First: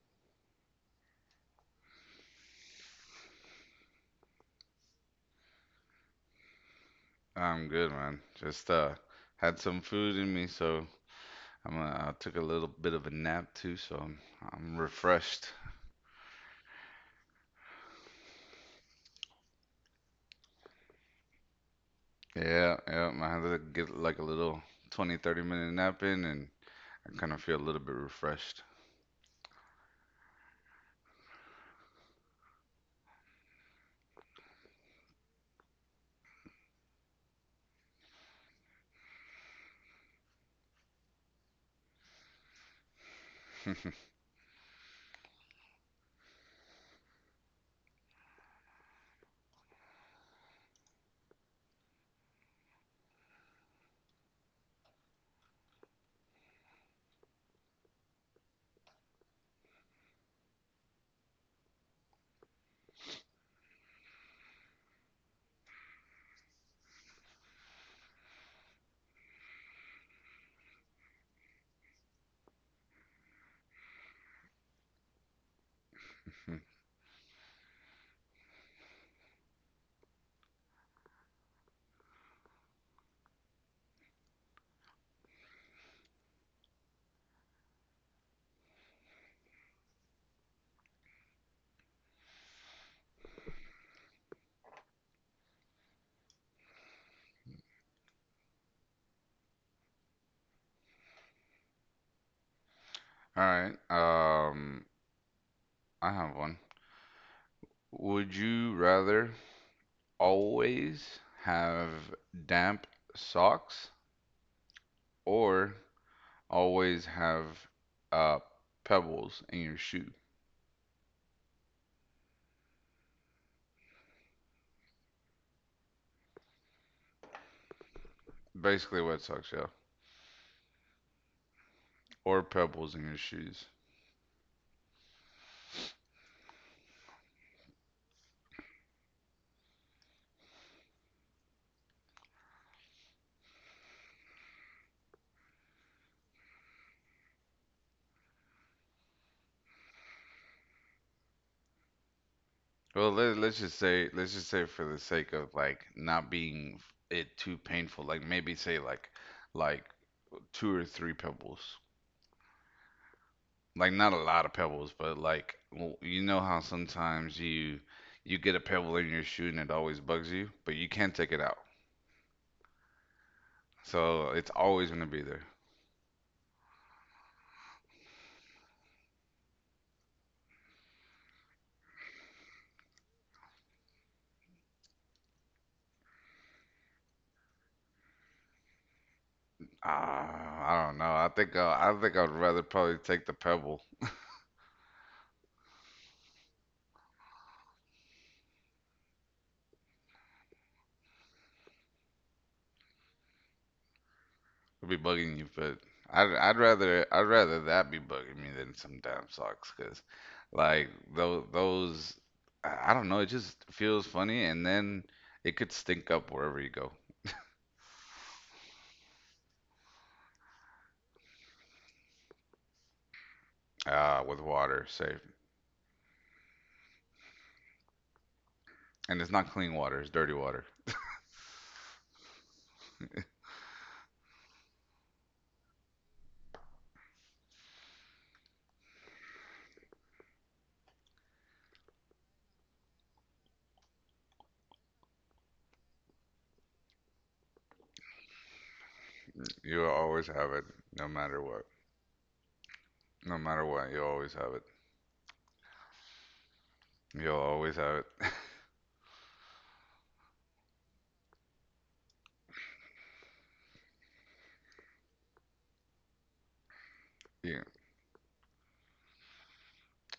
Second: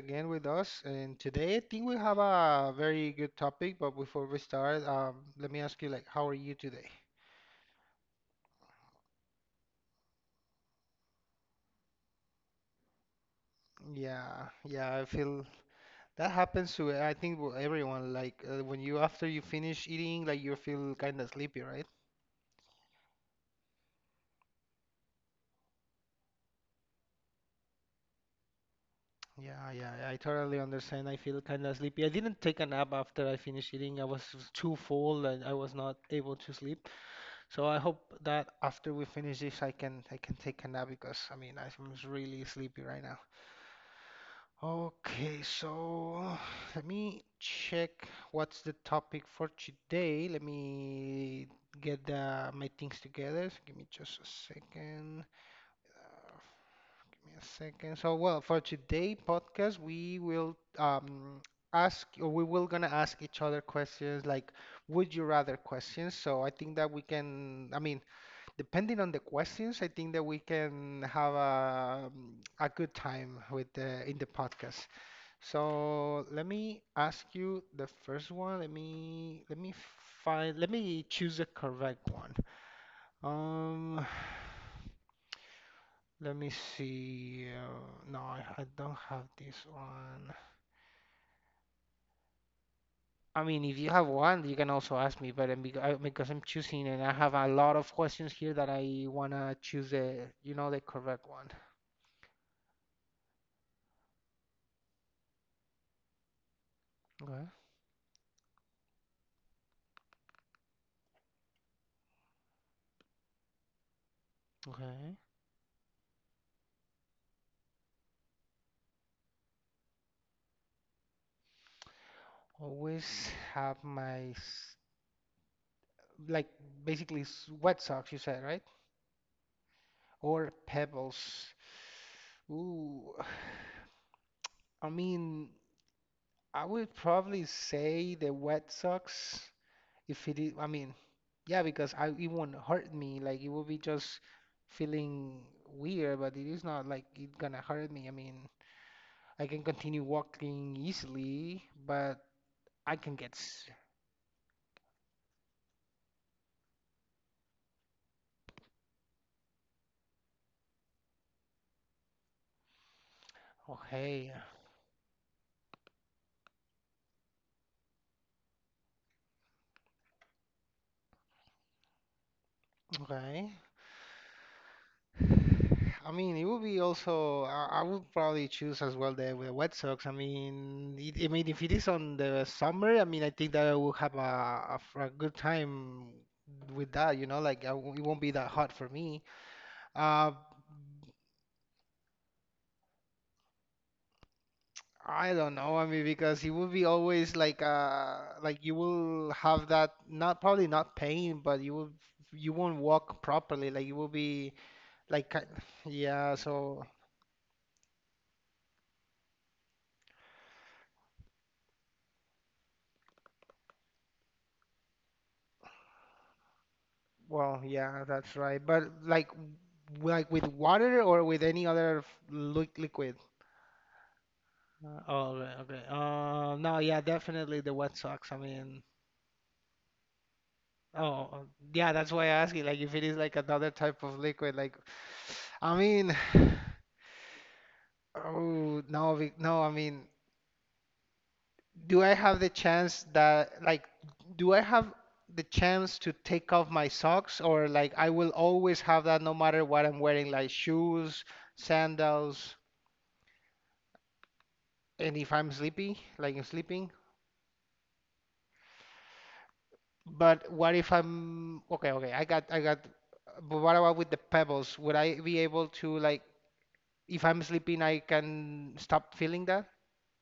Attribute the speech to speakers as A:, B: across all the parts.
A: again with us, and today I think we have a very good topic. But before we start, let me ask you, like, how are you today?
B: I'm good, man. Just had some food in me, so I'm I took a little bit of a nap too, so I'm,
A: Yeah,
B: I'm
A: yeah, I feel
B: refreshed.
A: that happens to, I think, everyone. Like, when you after you finish eating, like, you feel kind of sleepy, right?
B: Yeah, yeah. I had to get like a little 20, 30-minute nap in, and I kind of feel a little bit refreshed.
A: Yeah, yeah, I totally understand. I feel kind of sleepy. I didn't take a nap after I finished eating. I was too full and I was not able to sleep. So I hope that after we finish this, I can take a nap because I mean really sleepy right now.
B: All
A: Okay, so let me check what's the topic for today. Let me get my things together. So give me just a second. Uh, Give me a second. So well, for today podcast, we will ask or we will gonna ask each other questions like would you rather questions. So I think that we can. I mean. Depending on the questions, I think that we can have a good time with in the podcast. So let me ask you the first one. Let me find let me choose the correct one. Um, let me see. No, I don't have this one. I mean, if you have one, you can also ask me. But because I'm choosing, and I have a lot of questions here that I wanna choose the you know the correct one.
B: right. I have one.
A: Okay.
B: Would you rather always have damp socks
A: Okay.
B: or always have uh pebbles in your shoe?
A: Always have like basically wet socks, you said, right?
B: Basically, wet socks, yeah.
A: Or pebbles.
B: Or pebbles in
A: Ooh,
B: your shoes.
A: I mean, I would probably say the wet socks if it is, I mean, yeah, because I it won't hurt me. Like it will be just feeling weird, but it is not like it gonna hurt me. I mean, I can continue walking easily, but I
B: Well,
A: can get
B: let's just say, let's just say for the sake of like not being it too painful, like maybe say like two or three pebbles. Like not a
A: okay,
B: lot of pebbles, but like you know how sometimes you get a pebble in your shoe and it always bugs you, but you can't take it out.
A: okay.
B: So it's always gonna be there.
A: I mean, it would be also. I would probably choose as well the wet socks. I mean, I mean, if it is on the summer, I mean, I think that I will have a good time with that. Like I w it won't be that hot for me. Uh,
B: Ah, I don't know. I think I'd rather probably take the pebble.
A: I don't know. I mean, because it would be always like you will have that not probably not pain, but you won't walk properly. Like you will be
B: It'll be
A: like
B: bugging you, but
A: yeah.
B: I'd I'd
A: So.
B: rather I'd rather that be bugging me than some damn socks, 'cause like those I don't know, it just feels funny, and then it could stink up wherever you go.
A: Well, yeah, that's right. But like, like with water or with any other f- li liquid.
B: With water, say,
A: Oh, right, okay. No, yeah, definitely the wet socks. I mean,
B: and it's not clean water, it's dirty water.
A: oh, yeah, that's why I ask you, like, if it is like another type of liquid, like, I mean, oh, no, no, I mean, do I have the chance that, like, do I have the chance to take off my socks, or like, I will always have that no matter what
B: You'll
A: I'm
B: always
A: wearing, like
B: have it, no
A: shoes,
B: matter what.
A: sandals.
B: No matter what, you'll always have it.
A: And if I'm sleepy, like I'm sleeping.
B: You'll always have
A: But what if I'm okay? Okay, I got. But what about with the pebbles? Would I be able to like, if I'm
B: it.
A: sleeping, I can stop feeling that?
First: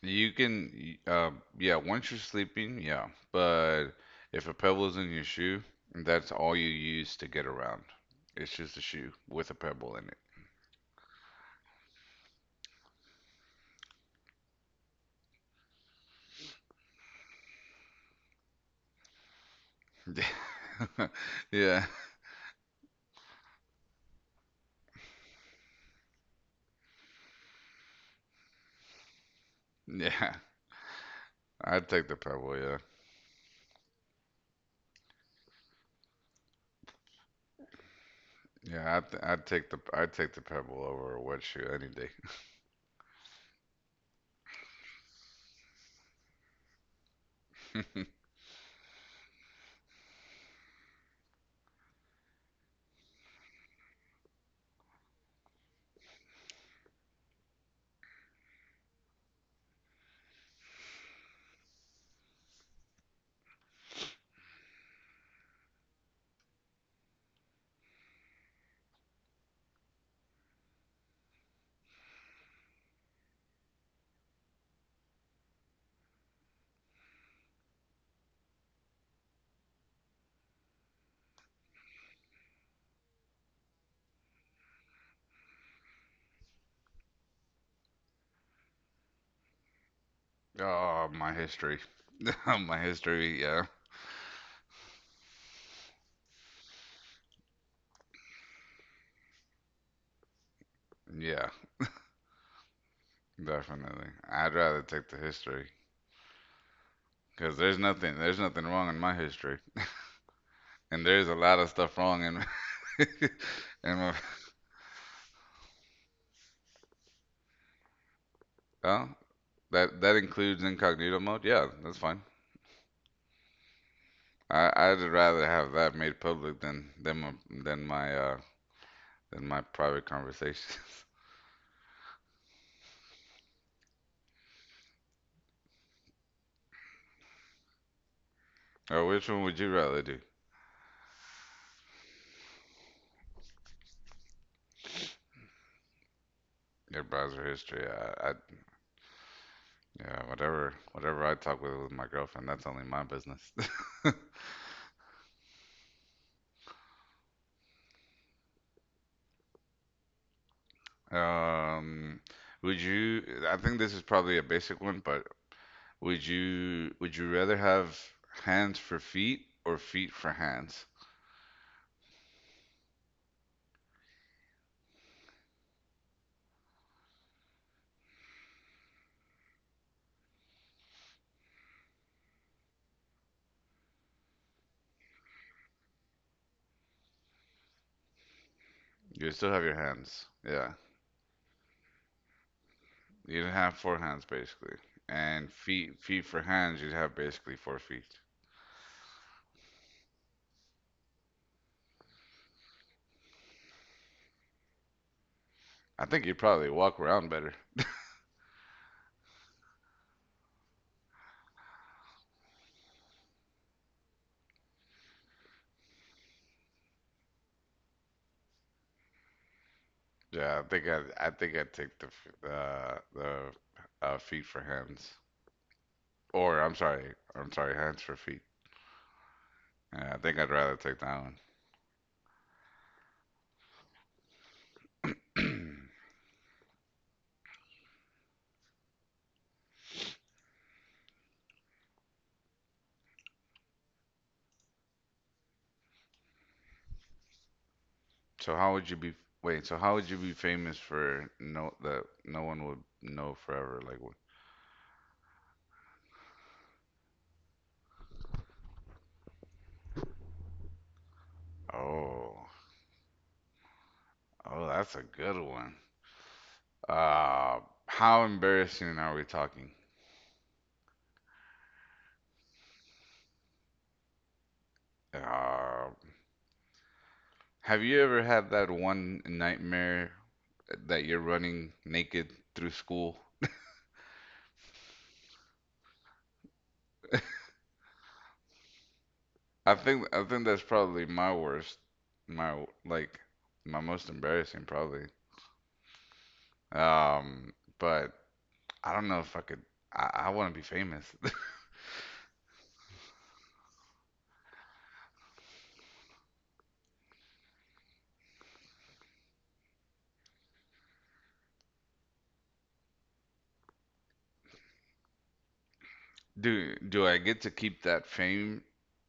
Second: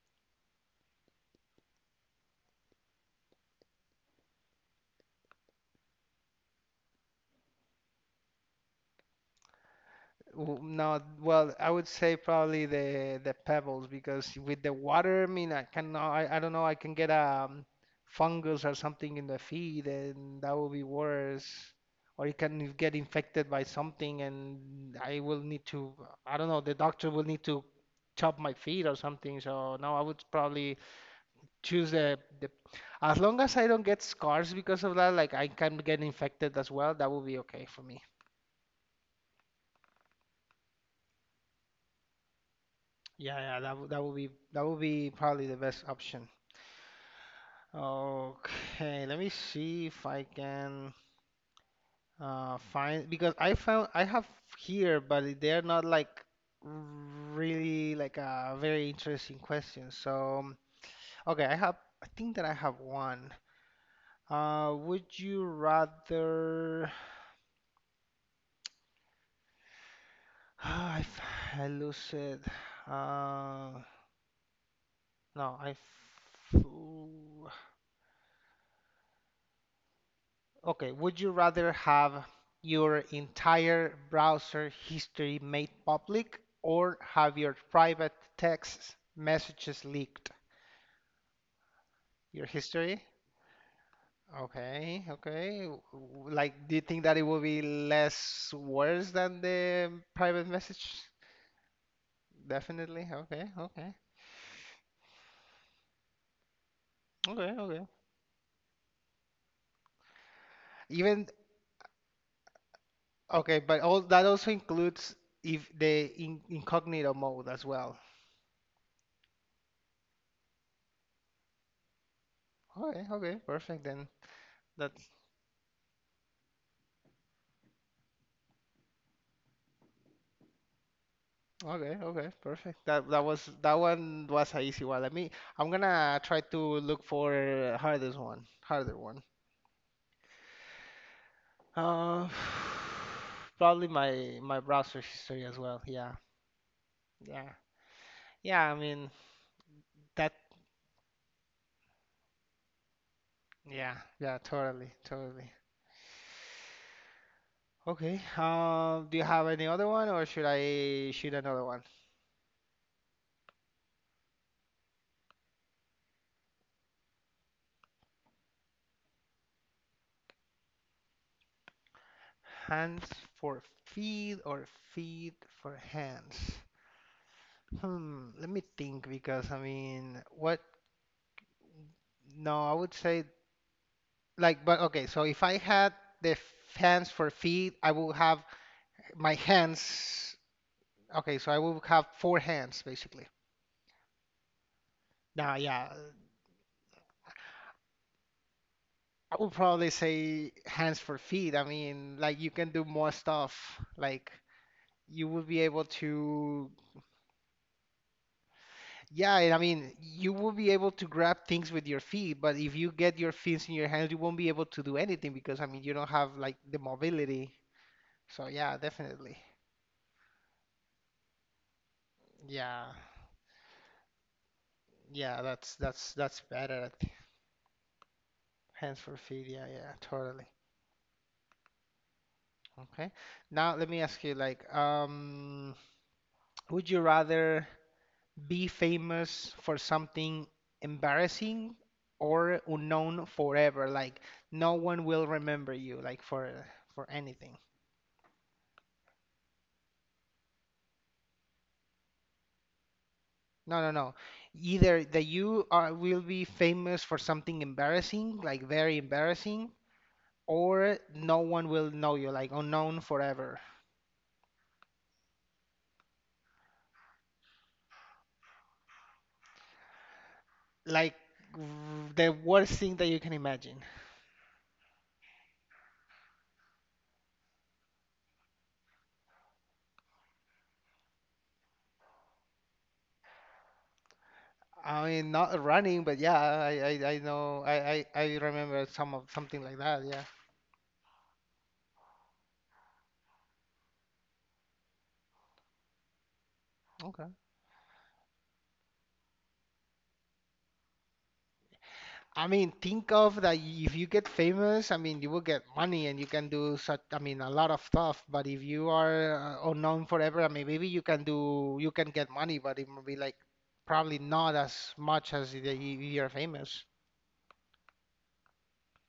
B: You can, uh, yeah, once you're sleeping, yeah. But if a pebble is in your shoe, that's all you use to get around. It's just a shoe with a pebble in
A: No, well, I would say probably the pebbles because with the water, I mean, I don't know, I can get fungus or something in the feet,
B: it.
A: and that will be worse.
B: Yeah,
A: Or you can get infected by something, and I will need to, I don't know, the doctor will need to chop my feet or something. So no, I would
B: yeah.
A: probably
B: I'd
A: choose
B: take the
A: the
B: pebble, yeah.
A: as long as I don't get scars because of that, like I can get infected as well, that will be okay for me.
B: Yeah, I'd take the pebble over a wet shoe any
A: Yeah, yeah, that would be probably the best option.
B: day.
A: Okay, let me see if I can find because I have here, but they're not like really like a very interesting question. So, okay, I think that I have one. Would you rather I f- I lose it. Uh, no, f- okay, would you rather have your entire browser history made public or have your private texts messages leaked?
B: Oh, my history.
A: Your
B: My
A: history?
B: history, yeah.
A: Okay, okay. Like, do you think that it will be less worse than the private message?
B: Yeah,
A: Definitely. Okay, okay.
B: definitely. I'd rather take the history because
A: Okay,
B: there's
A: okay.
B: nothing there's nothing wrong in my history. And there's
A: Even
B: a lot of stuff wrong in.
A: Okay, but all
B: And
A: that also includes if incognito mode as well.
B: well, that includes incognito mode. Yeah, that's fine.
A: Okay, okay, perfect then.
B: I
A: That.
B: I'd rather have that made public than than my uh than my private conversations.
A: Okay, okay, perfect. That one was a easy one. Let me. I'm gonna try to look for harder
B: Or
A: one.
B: which one would you rather do?
A: Uh, probably my browser history as well. Yeah,
B: Your browser
A: yeah,
B: history. I
A: yeah. I mean
B: yeah,
A: that.
B: whatever I talk with my girlfriend, that's only my business.
A: Yeah, yeah. Totally, totally. Okay. Do you have any other one, or should I shoot another one?
B: um, would you? I think this is probably a basic one, but would you rather have hands for feet or feet for hands?
A: Hands for feet or feet for hands? Hmm. Let me think because I mean, what? No, I would say. Like, but okay, so if I had the f- hands for feet, I will have
B: You
A: my
B: still have your hands.
A: hands.
B: Yeah.
A: Okay, so I will have four hands basically.
B: You'd have four hands basically, and
A: Now, yeah,
B: feet for hands. You'd have basically four feet.
A: I would probably say hands for feet. I mean, like you can do more stuff. Like you will be able
B: I think you'd
A: to,
B: probably walk around better.
A: yeah, and I mean, you will be able to grab things with your feet, but if you get your feet in your hands, you won't be able to do anything because, I mean, you don't have like the mobility. So yeah, definitely.
B: Yeah, I think I'd take the
A: Yeah.
B: feet for hands.
A: Yeah, that's
B: Or
A: better.
B: I'm sorry, hands for feet.
A: Hands for feet. Yeah, yeah,
B: Yeah, I think
A: totally.
B: I'd rather take that
A: Okay. Now let me ask you, like,
B: one.
A: would you rather be famous for something embarrassing or unknown forever? Like, no one will remember you, like for anything.
B: So how would you be? Wait, so how would you be famous for no that no one would know forever?
A: No, no,
B: Like, what?
A: no. Either that you are will be famous for something embarrassing, like very embarrassing, or no one will know you,
B: oh,
A: like unknown forever.
B: oh, that's a good one. Uh, how embarrassing are we talking?
A: Like r- the worst thing that you can imagine.
B: Uh, Have you ever had that one nightmare that you're running naked through school?
A: I mean, not running, but yeah, I know I remember something
B: I
A: like that.
B: think
A: Yeah.
B: I think that's probably my worst, my like my most embarrassing probably.
A: Okay.
B: But I don't know if I could. I want to be famous.
A: I mean, think of that if you get famous, I mean, you will get money and you can do I mean, a lot of stuff. But if you are unknown forever, I mean, maybe you can get money, but it will be like probably not as much as if you're
B: Do
A: famous.
B: do I get to keep that fame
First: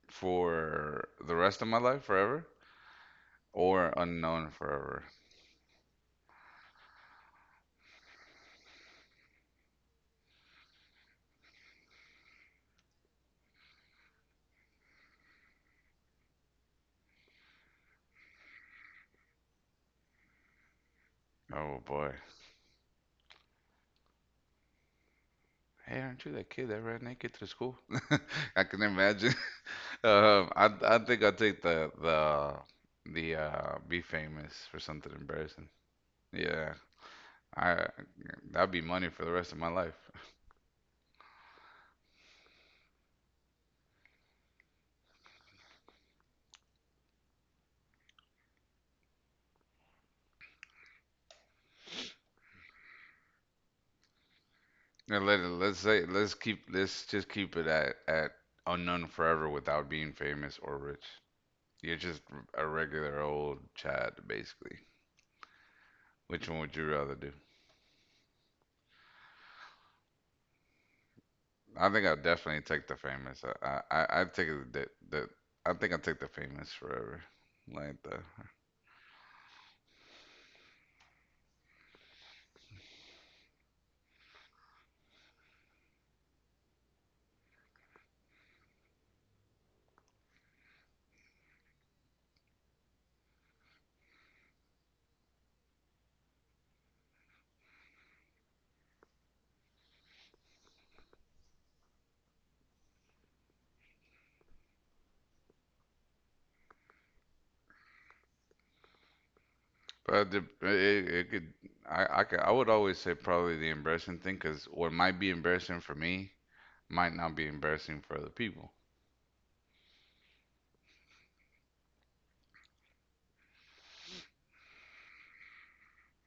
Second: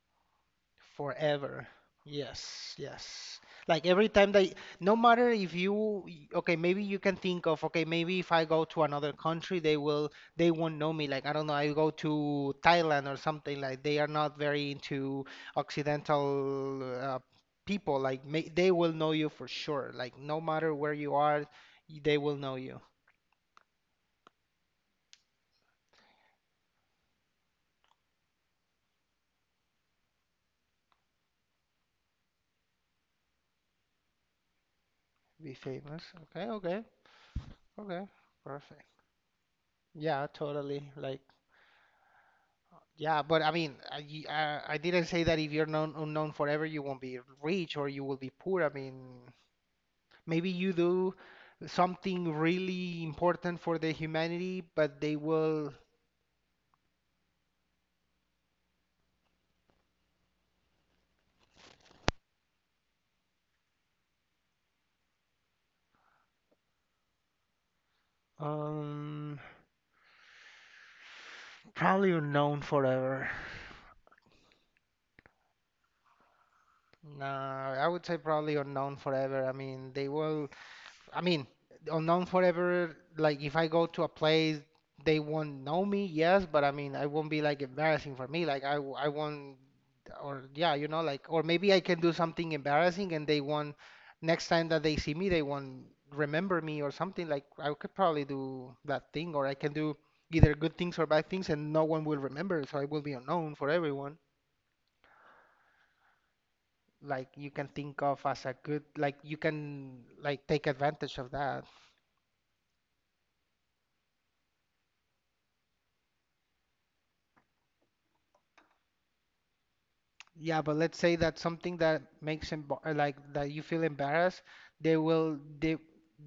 B: for the rest of
A: Forever.
B: my life forever,
A: Yes, yes. Like
B: or
A: every time
B: unknown
A: that, no
B: forever?
A: matter if you, okay, maybe you can think of, okay, maybe if I go to another country, they won't know me. Like, I don't know, I go to Thailand or something, like they are not very into Occidental people. Like, they will know you for sure. Like, no matter where you are,
B: Oh boy.
A: they will know you.
B: Hey, aren't you that kid that ran naked through school? I can imagine. I think I'll take the be famous for something
A: Be
B: embarrassing.
A: famous. Okay,
B: Yeah,
A: okay,
B: I
A: okay.
B: that'd be
A: Perfect.
B: money for the rest of my life.
A: Yeah, totally. Like, yeah, but I mean, I didn't say that if you're known unknown forever, you won't be rich or you will be poor. I mean, maybe you do something really important for the humanity, but they
B: And let
A: will
B: let's say let's keep let's just keep it at unknown forever without being famous or rich. You're just a regular old Chad, basically. Which one would you rather do?
A: um
B: I think
A: probably
B: I'd definitely
A: unknown
B: take the
A: forever.
B: famous. I think I'd take the famous forever,
A: Nah, I
B: like
A: would say
B: the
A: probably unknown forever. I mean, they will. I mean, unknown forever. Like, if I go to a place, they won't know me. Yes, but I mean, I won't be like embarrassing for me. Like, I won't. Or yeah, like, or maybe I can do something embarrassing, and they won't. Next time that they see me, they won't remember me or something. Like, I could probably do that thing, or I can do either good things or bad things, and no one will remember. So I will be unknown for everyone. Like, you can think of as a good, like, you can,
B: But it,
A: like, take
B: it,
A: advantage
B: it
A: of
B: could,
A: that.
B: I could, I would always say probably the embarrassing thing, because what might be embarrassing for me might not be embarrassing for other people.
A: Yeah, but let's say that something that makes emb like, that you feel embarrassed, they will they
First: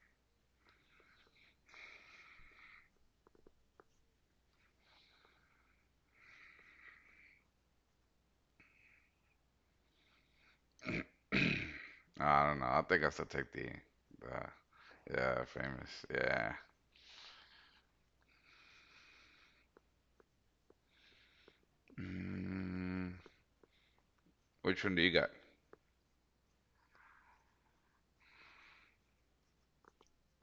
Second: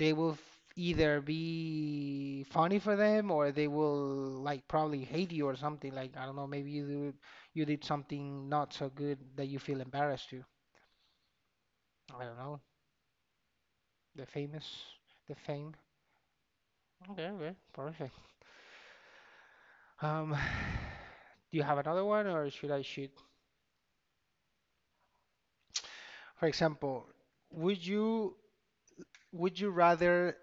A: they will either be funny for them or they will, like, probably hate you or something. Like, I don't know, maybe you did something not so good that you feel embarrassed to. I don't
B: I don't
A: know.
B: know. I think I still take
A: The famous.
B: the
A: The
B: yeah,
A: fame.
B: famous, yeah.
A: Okay, okay, perfect. um do you have another one or should I shoot?
B: Mm, which one do you got?
A: For example, would you would you rather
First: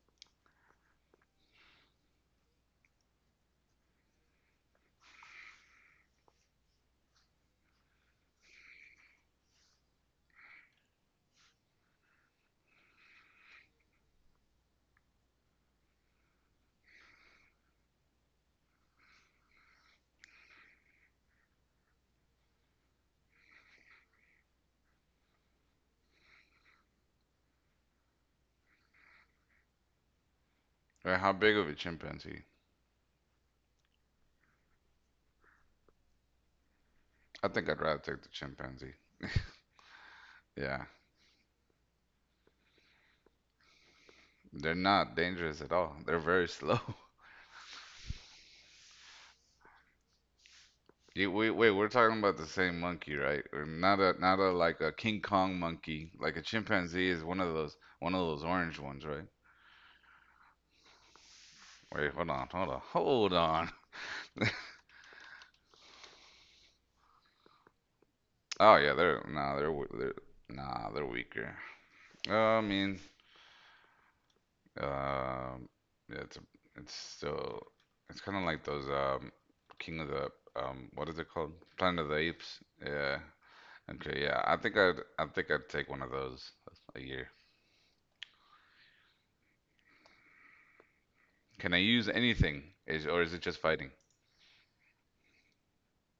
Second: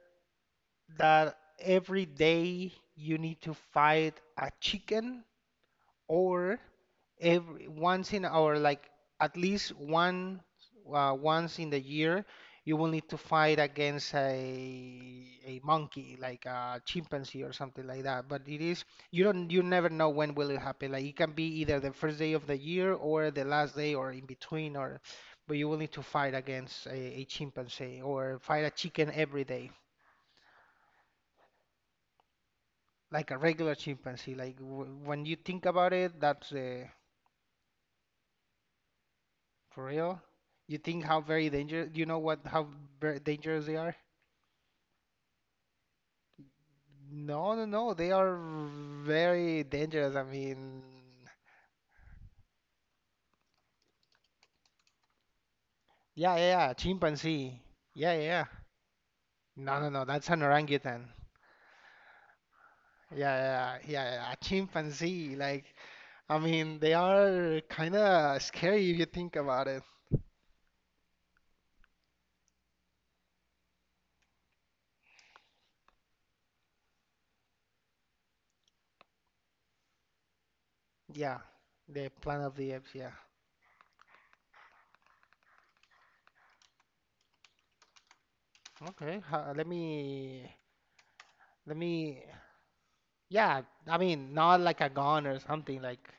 A: that every day you need to fight a chicken, or every once in our, like, at least one, once in the year you will need to fight against a monkey, like a chimpanzee or something like that, but it is you never know when will it happen. Like, it can be either the first day of the year or the last day or in between, or but you will need to fight against a chimpanzee or fight a chicken every day.
B: Or how big of a chimpanzee?
A: Like a regular chimpanzee, like w when you think about it, that's the.
B: I think I'd rather take the chimpanzee.
A: For real? You
B: Yeah,
A: think how very dangerous? You know what? How very dangerous they are?
B: they're not dangerous at all. They're very slow.
A: No, no, no. They are very dangerous. I mean,
B: Yeah, wait, wait, we're talking about the same monkey, right? Or not a like a King Kong monkey.
A: yeah,
B: Like a
A: yeah, yeah.
B: chimpanzee is one of
A: Chimpanzee.
B: those,
A: Yeah, yeah, yeah.
B: orange ones, right?
A: No, no, no. That's an orangutan.
B: Wait, hold on, hold on,
A: Yeah,
B: hold
A: yeah,
B: on.
A: yeah, yeah, yeah, a chimpanzee. Like, I mean, they are kind of
B: Oh
A: scary
B: yeah,
A: if you
B: they're
A: think
B: nah, they're
A: about it.
B: w- they're nah, they're weaker. I mean, um, yeah, it's a, it's still it's kind of like those King of the what is it
A: Yeah,
B: called? Planet of
A: the
B: the
A: Planet of
B: Apes.
A: the Apes. Yeah.
B: Yeah. Okay. Yeah. I think I'd take one of those a year.
A: Okay. Let me,
B: Can I
A: let
B: use
A: me.
B: anything? Is or is it just
A: Yeah,
B: fighting?
A: I mean, not like a gun or something. Like,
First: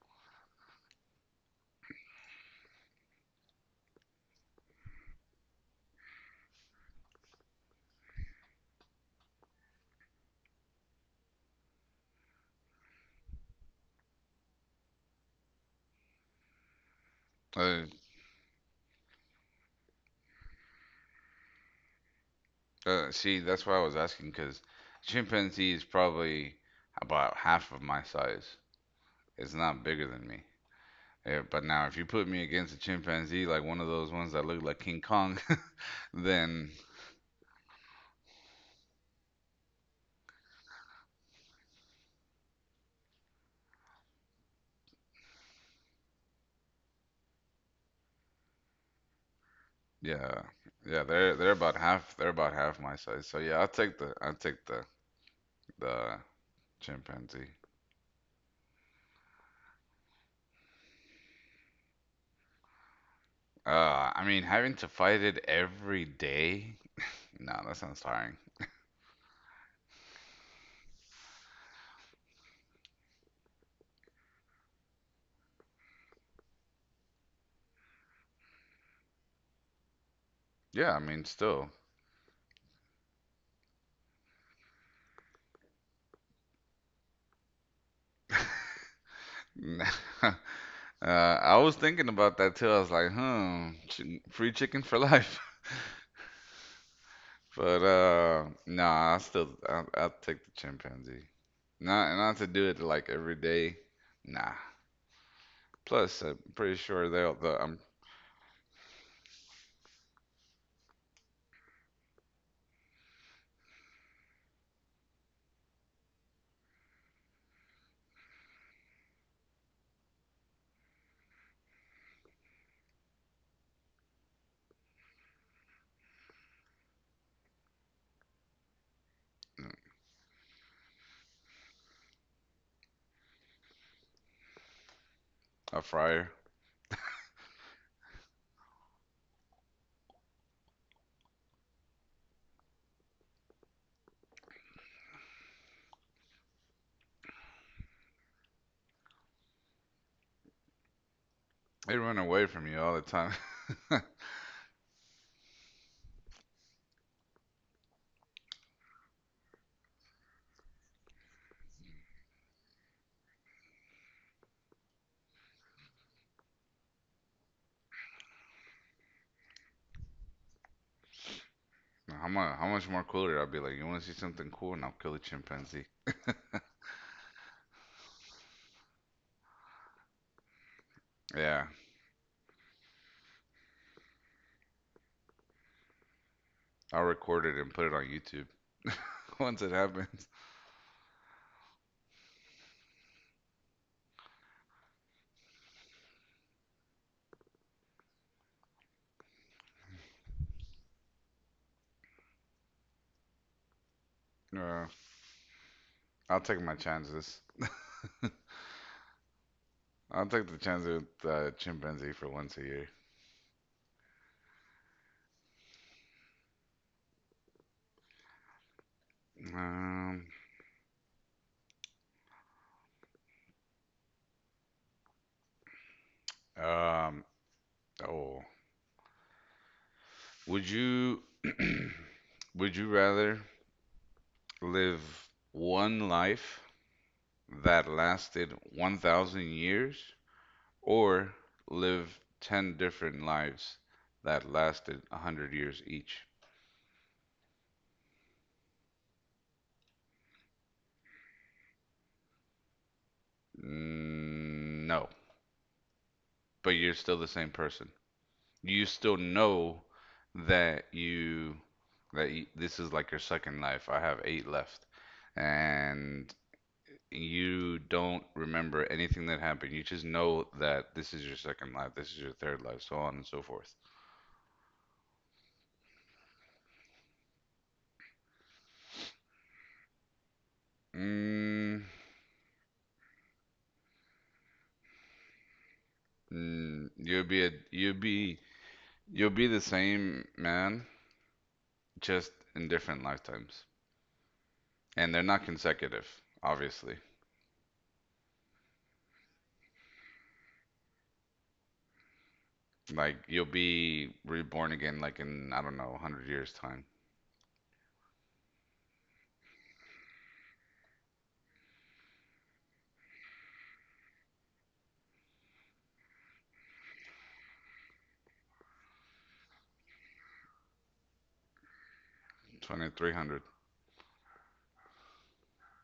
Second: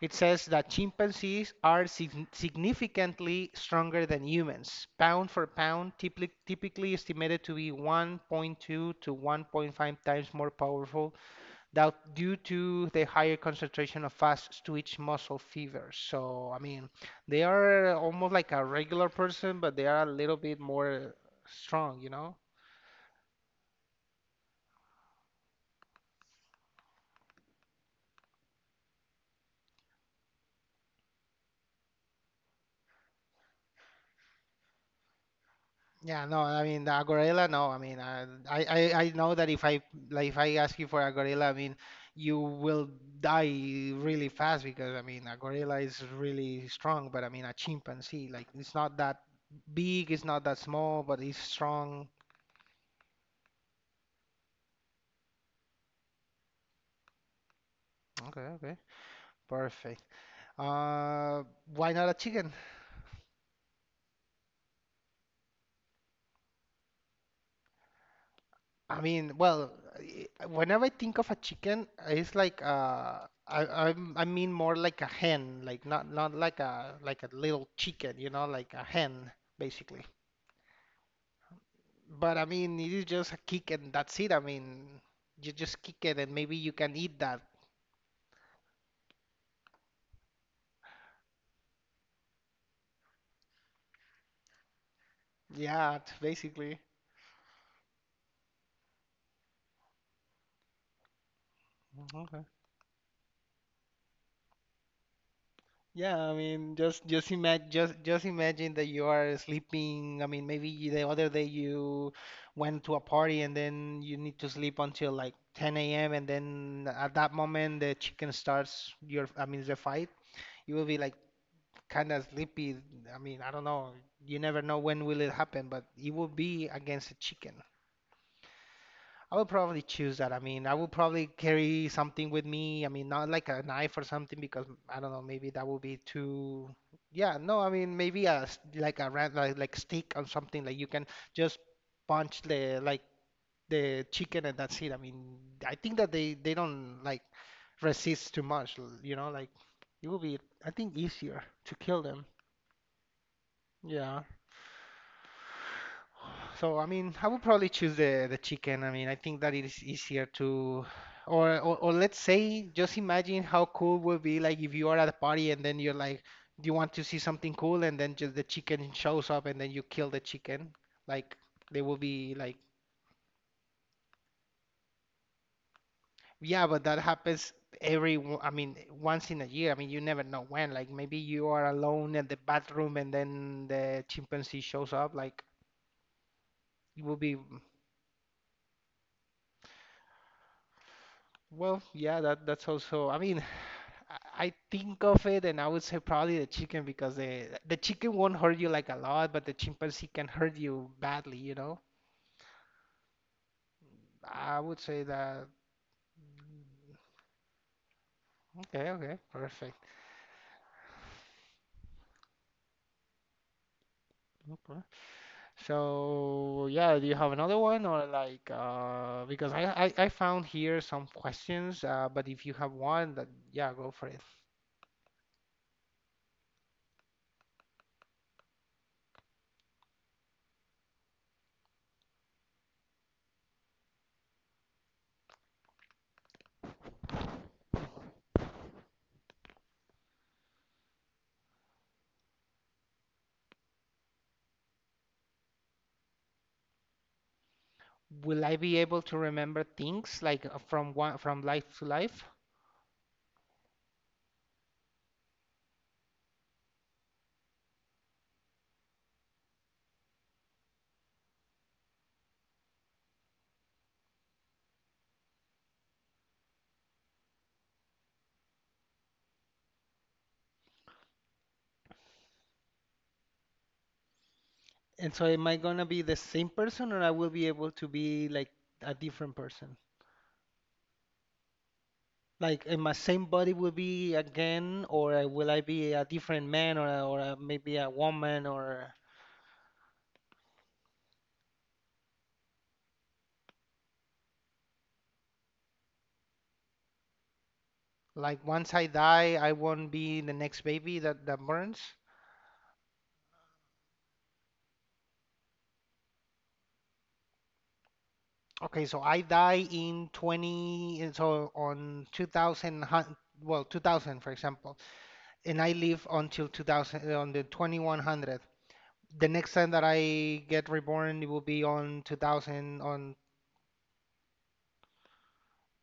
A: it says that chimpanzees are significantly stronger than humans. Pound for pound, typically estimated to be 1.2 to 1.5 times more powerful, due to the higher concentration of fast twitch muscle fibers. So, I mean, they
B: Uh,
A: are almost like a regular person, but they are a little bit more strong, you know?
B: see, that's why I was asking because chimpanzee is probably about half of my size. It's not bigger than me. Yeah, but now, if you put me against a chimpanzee, like one of those ones that look like King Kong,
A: Yeah, no, I
B: then
A: mean the gorilla. No, I mean, I know that if I ask you for a gorilla. I mean, you will die really fast, because, I mean, a gorilla is really strong, but, I mean, a chimpanzee, like, it's not that big, it's
B: yeah,
A: not that small,
B: yeah,
A: but
B: they're
A: it's
B: they're about
A: strong.
B: half they're about half my size. So yeah, I'll take the chimpanzee.
A: Okay, okay, perfect. Uh, why not a chicken?
B: I mean, having to fight it every day, no, that sounds tiring.
A: I mean, well, whenever I think of a chicken, it's like, I mean more like a hen, like, not like a little chicken, you know, like a hen, basically.
B: Yeah, I mean, still.
A: But, I mean, it is just a kick and that's it. I mean, you just kick it and maybe you can eat that.
B: Uh, I was thinking about that too. I was like, hmm, free chicken for life.
A: Yeah, it's basically.
B: But nah, I'll take the chimpanzee.
A: Mhm.
B: Not
A: Okay.
B: to do it like every day. Nah.
A: Yeah,
B: Plus,
A: I
B: I'm pretty
A: mean, just
B: sure
A: just
B: they'll the
A: imagine just just imagine that you are sleeping. I mean, maybe the other day you went to a party, and then you need to sleep until, like, 10 a.m. And then at that moment the chicken starts your, I mean, the fight. You will be, like, kind of sleepy. I mean, I don't know. You never know when will it happen, but it will be against a chicken. I would probably choose that. I mean, I would probably carry something with me. I mean, not like a knife or something, because I don't know, maybe that would
B: a
A: be
B: fryer.
A: too. Yeah, no, I mean, maybe a, like a ran, like stick or something, like, you can just punch the chicken and that's it. I mean, I think that they don't, like, resist too much, like, it would be, I think, easier to
B: They
A: kill
B: run
A: them.
B: away from you all the time.
A: Yeah. So, I mean, I would probably choose the chicken. I mean, I think that it is easier to, or let's say, just imagine how cool would be, like, if you are at a party, and then you're like, you want to see something cool, and then just the chicken shows up, and then you kill the chicken. Like, they will be like,
B: How much more cooler? I'll be like, you want to see something cool, and I'll kill a chimpanzee.
A: yeah, but that happens I mean, once in a year. I mean, you never know when. Like, maybe you
B: Yeah,
A: are alone in the bathroom, and then the chimpanzee shows up. Like,
B: I'll
A: it will be.
B: record it and put it on YouTube once it happens.
A: Well, yeah, that's also. I mean, I think of it, and I would say probably the chicken, because the chicken won't hurt you, like, a lot, but the chimpanzee can hurt you badly. I would
B: Uh,
A: say that.
B: I'll take my chances.
A: Okay, okay, perfect.
B: I'll take the chance with chimpanzee for once a year.
A: Okay. So yeah, do you have another one, or, like, because I
B: Um,
A: found here some questions, but if you have one, that, yeah, go for it.
B: um, oh, would you would you rather live one life that lasted 1,000 years or live 10 different lives that lasted 100 years each?
A: Will I be able to remember things, like, from life to life?
B: No, but you're still the same person. You still know that you this is like your second life. I have eight left, and you don't remember anything that happened. You just know that this is your second life, this is your third life, so on and so forth.
A: And so am I gonna be the same person, or I will be able to be, like, a different person?
B: Mm,
A: Like, am my same body will be again, or will I be a different man or or
B: you'll
A: a,
B: be a
A: maybe a woman, or.
B: you'll be the same man, just in different lifetimes, and they're not consecutive, obviously.
A: Like, once I die, I won't be the next baby that burns.
B: Like you'll be reborn again, like in I don't know, 100 years time.
A: Okay, so I die in 20, and so on 2000, well, 2000 for example, and I live until 2000 on the 2100. The next time that I get reborn, it will be on 2000 on.
B: 2300.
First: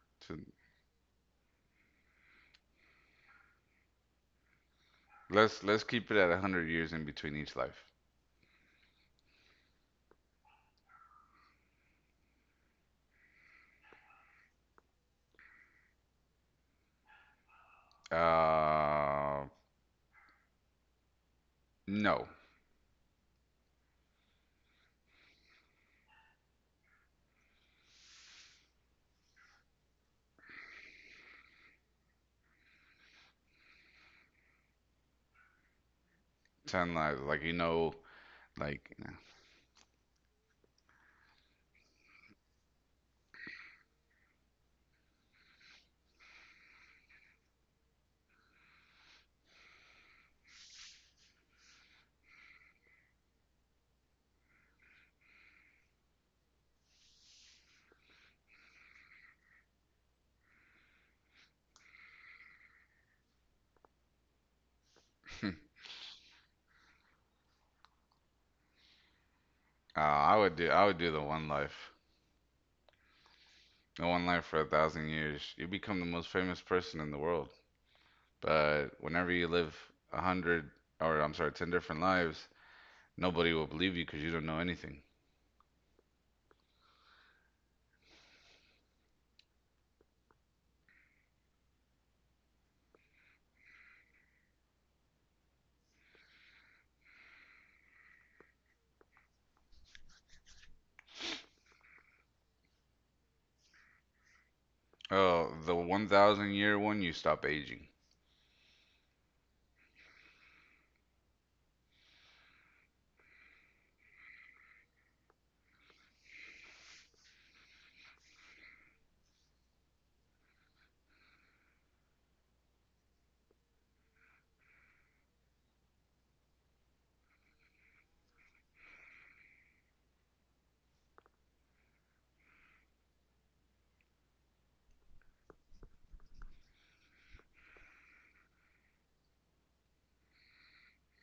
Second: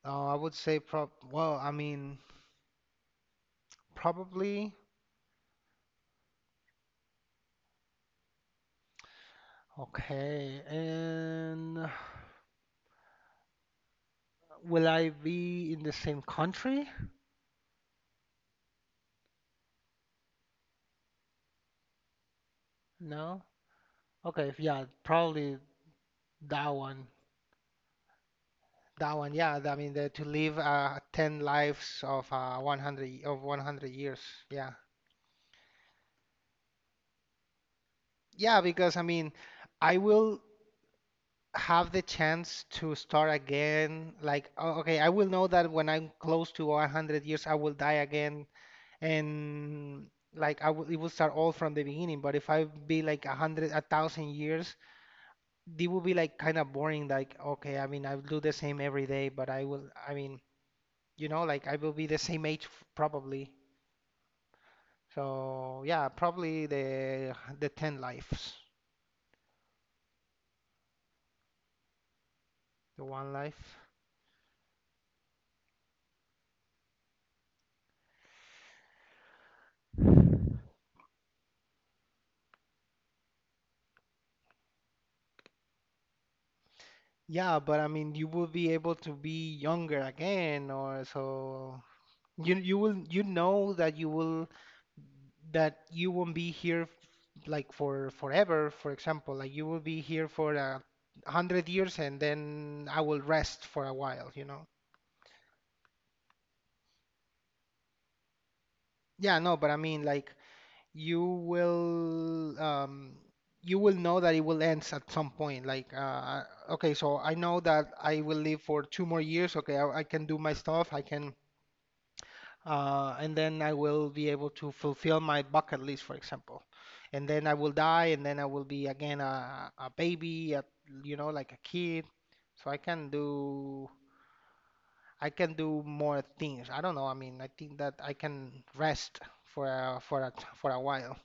A: I
B: So
A: would say prob well, I mean, probably.
B: let's keep it at 100 years in between each life.
A: Okay. And will I be in the same country?
B: Uh, no,
A: No. Okay, yeah, probably that one. That one, yeah. I mean, to live, 10 lives of, 100 years. Yeah.
B: 10 lives. Like you know,
A: Yeah, because,
B: like.
A: I mean, I will have the chance to start again. Like, okay, I will know that when I'm close to 100 years, I will die again, and, like, I would it would start all from the beginning. But if I be like 100, 1,000 years, it would be, like, kind of boring. Like, okay, I mean, I do the same every day, but I will, I mean, like, I will be the same age probably.
B: Uh,
A: So yeah, probably the 10 lives,
B: I would do the one life.
A: the one life.
B: The one life for a 1,000 years. You become the most famous person in the world. But whenever you live 100 or I'm sorry, 10 different lives, nobody will believe you because you don't know anything.
A: Yeah, but I mean, you will be able to be younger again, or so you will, you know, that you will, that you won't be here, like, for forever, for example, like, you will be here for 100 years, and then I will rest for a while, you know?
B: Oh, the 1,000 year one, you stop aging.
A: Yeah, no, but I mean, like, you will um you will know that it will end at some point. Like, okay, so I know that I will live for 2 more years. Okay, I can do my stuff. I can, and then I will be able to fulfill my bucket list, for example. And then I will die, and then I will be again a baby, like a kid. So I can do more things. I don't know. I mean, I think that I can rest for a, for a, for a while.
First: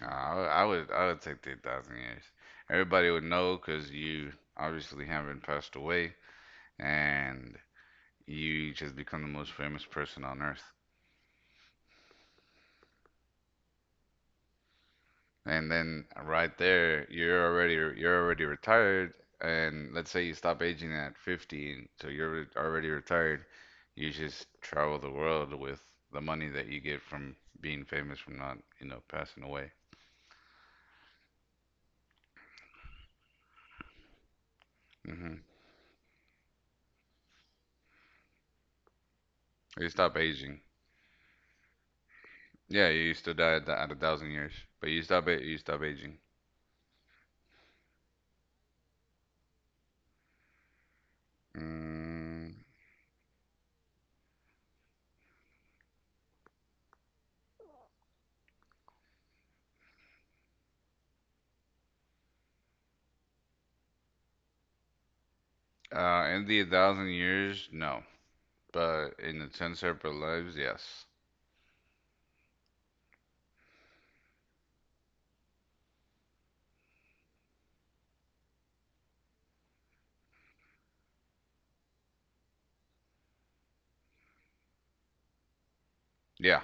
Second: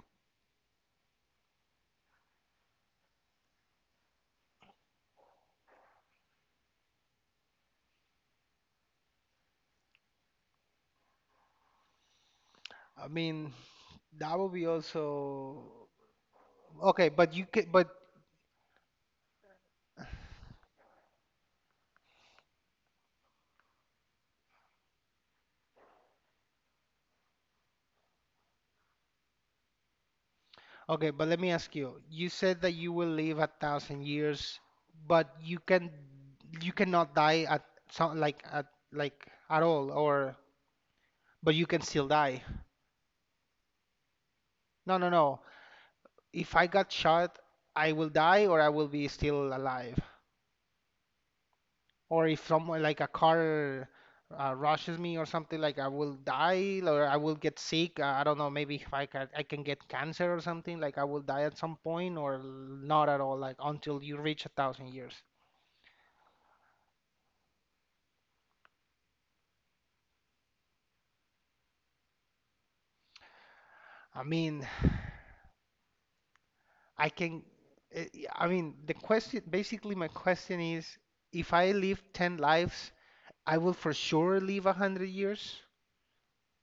B: I would take the 1,000 years. Everybody would know because you obviously haven't passed away, and you just become the most famous person on earth.
A: I mean, that will be
B: And
A: also
B: then right
A: okay.
B: there,
A: But you can, but.
B: you're already retired. And let's say you stop aging at 50, so you're already retired. You just travel the world with the money that you get from being famous from not, passing away.
A: Okay, but let me ask you. You said that you will live 1,000 years, but
B: Hmm.
A: you cannot die at some, like, at, like, at
B: You
A: all,
B: stop
A: or
B: aging.
A: but you can still die.
B: Yeah, you used to die at a thousand years, but
A: No,
B: you
A: no,
B: stop it.
A: no.
B: You stop aging.
A: If I got shot, I will die, or I will be still alive. Or if
B: Mm,
A: someone, like, a car, rushes me or something, like, I will die, or I will get sick. I don't know. Maybe if I can get cancer or something, like, I will die at some point, or not at all, like, until you reach 1,000 years.
B: in the thousand years, no. But in the ten separate lives, yes.
A: I mean, I can. eh, I mean, the question, basically, my question is, if I live 10 lives, I will for sure live 100 years.
B: Yeah.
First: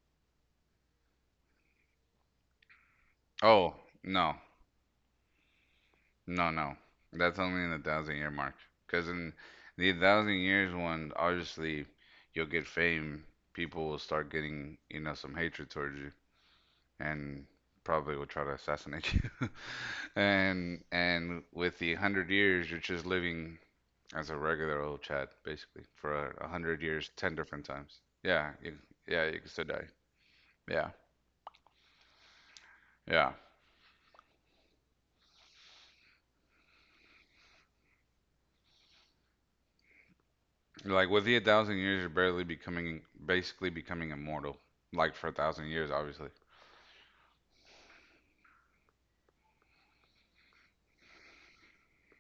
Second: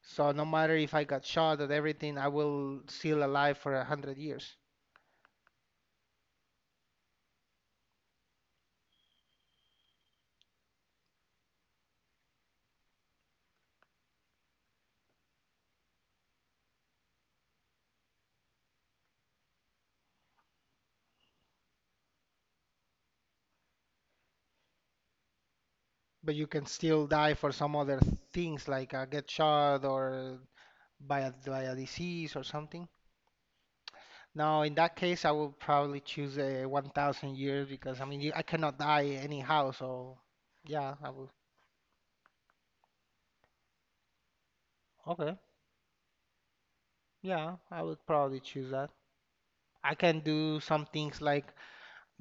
A: So no matter if I got shot at everything, I will still alive for
B: Oh
A: 100
B: no,
A: years.
B: no, no. That's only in the 1,000 year mark. Because in the 1,000 years one, obviously, you'll get fame. People will start getting, some hatred towards you. And probably will try to assassinate you. And with the hundred years, you're just living as a regular old Chad, basically, for
A: But you can
B: hundred
A: still
B: years,
A: die
B: ten
A: for
B: different
A: some
B: times.
A: other
B: Yeah,
A: things,
B: you,
A: like,
B: yeah,
A: get
B: you can still die.
A: shot or
B: Yeah,
A: by a disease or something.
B: yeah.
A: Now, in that case, I will probably choose a 1,000 years, because, I mean, I cannot die anyhow. So yeah,
B: Like
A: I
B: with
A: will.
B: the a 1,000 years, you're barely becoming, basically becoming immortal. Like for a
A: Okay.
B: 1,000 years, obviously.
A: Yeah, I would probably choose that. I can do some things, like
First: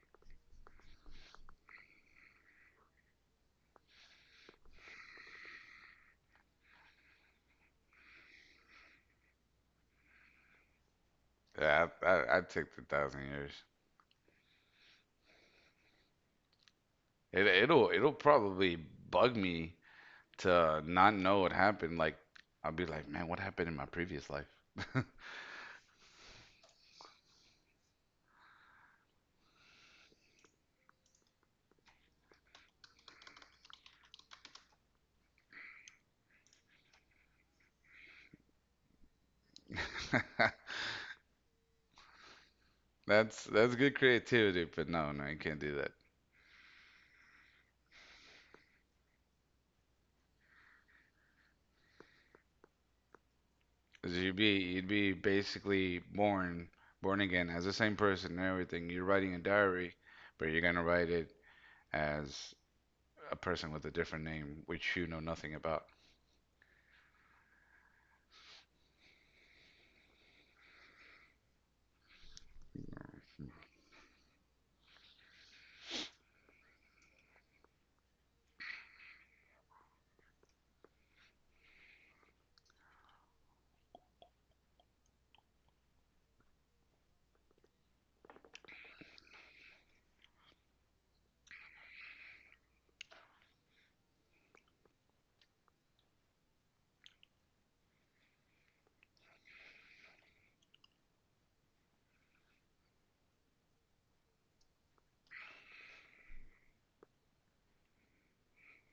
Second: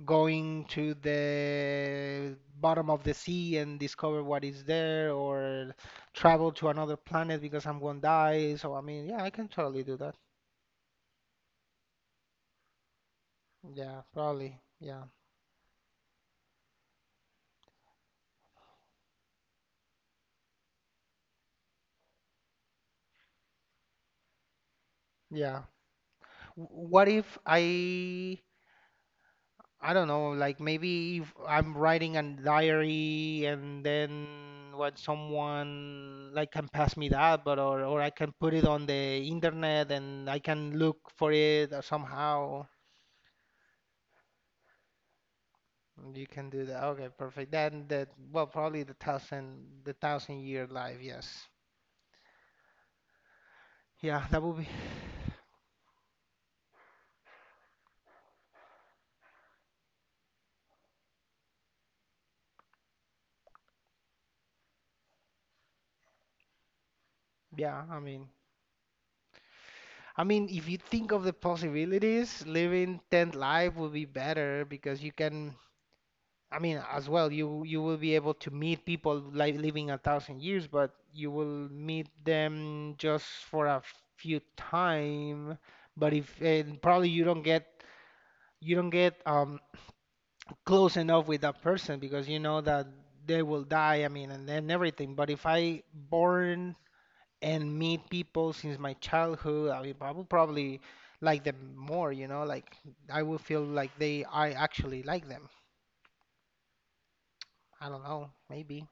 A: going to the bottom of the sea and discover what is there, or travel to another planet, because I'm gonna die. So, I mean, yeah, I can totally do that.
B: Yeah, I'd take the 1,000 years.
A: Yeah, probably. Yeah,
B: It'll probably bug me to not know what happened. Like I'll be like, man, what happened in my previous life?
A: yeah. What if I, I don't know, like, maybe if I'm writing a diary, and then what someone, like, can pass me that, but or I can put it on the internet and I can look for it or somehow.
B: That's good creativity, but no, no, you can't do that.
A: You can do that. Okay, perfect. Then that well probably the thousand year life, yes.
B: 'Cause
A: Yeah, that would be
B: you'd be basically born again as the same person and everything. You're writing a diary, but you're gonna write it as a person with a different name, which you know nothing about.
A: yeah, I mean if you think of the possibilities, living 10th life would be better, because you can, I mean, as well, you will be able to meet people, like living 1,000 years, but you will meet them just for a few time. But if and probably you don't get close enough with that person, because you know that they will die. I mean, and then everything. But if I born and meet people since my childhood, I mean, I will probably like them more. Like, I will feel like they I actually like them. I don't know, maybe.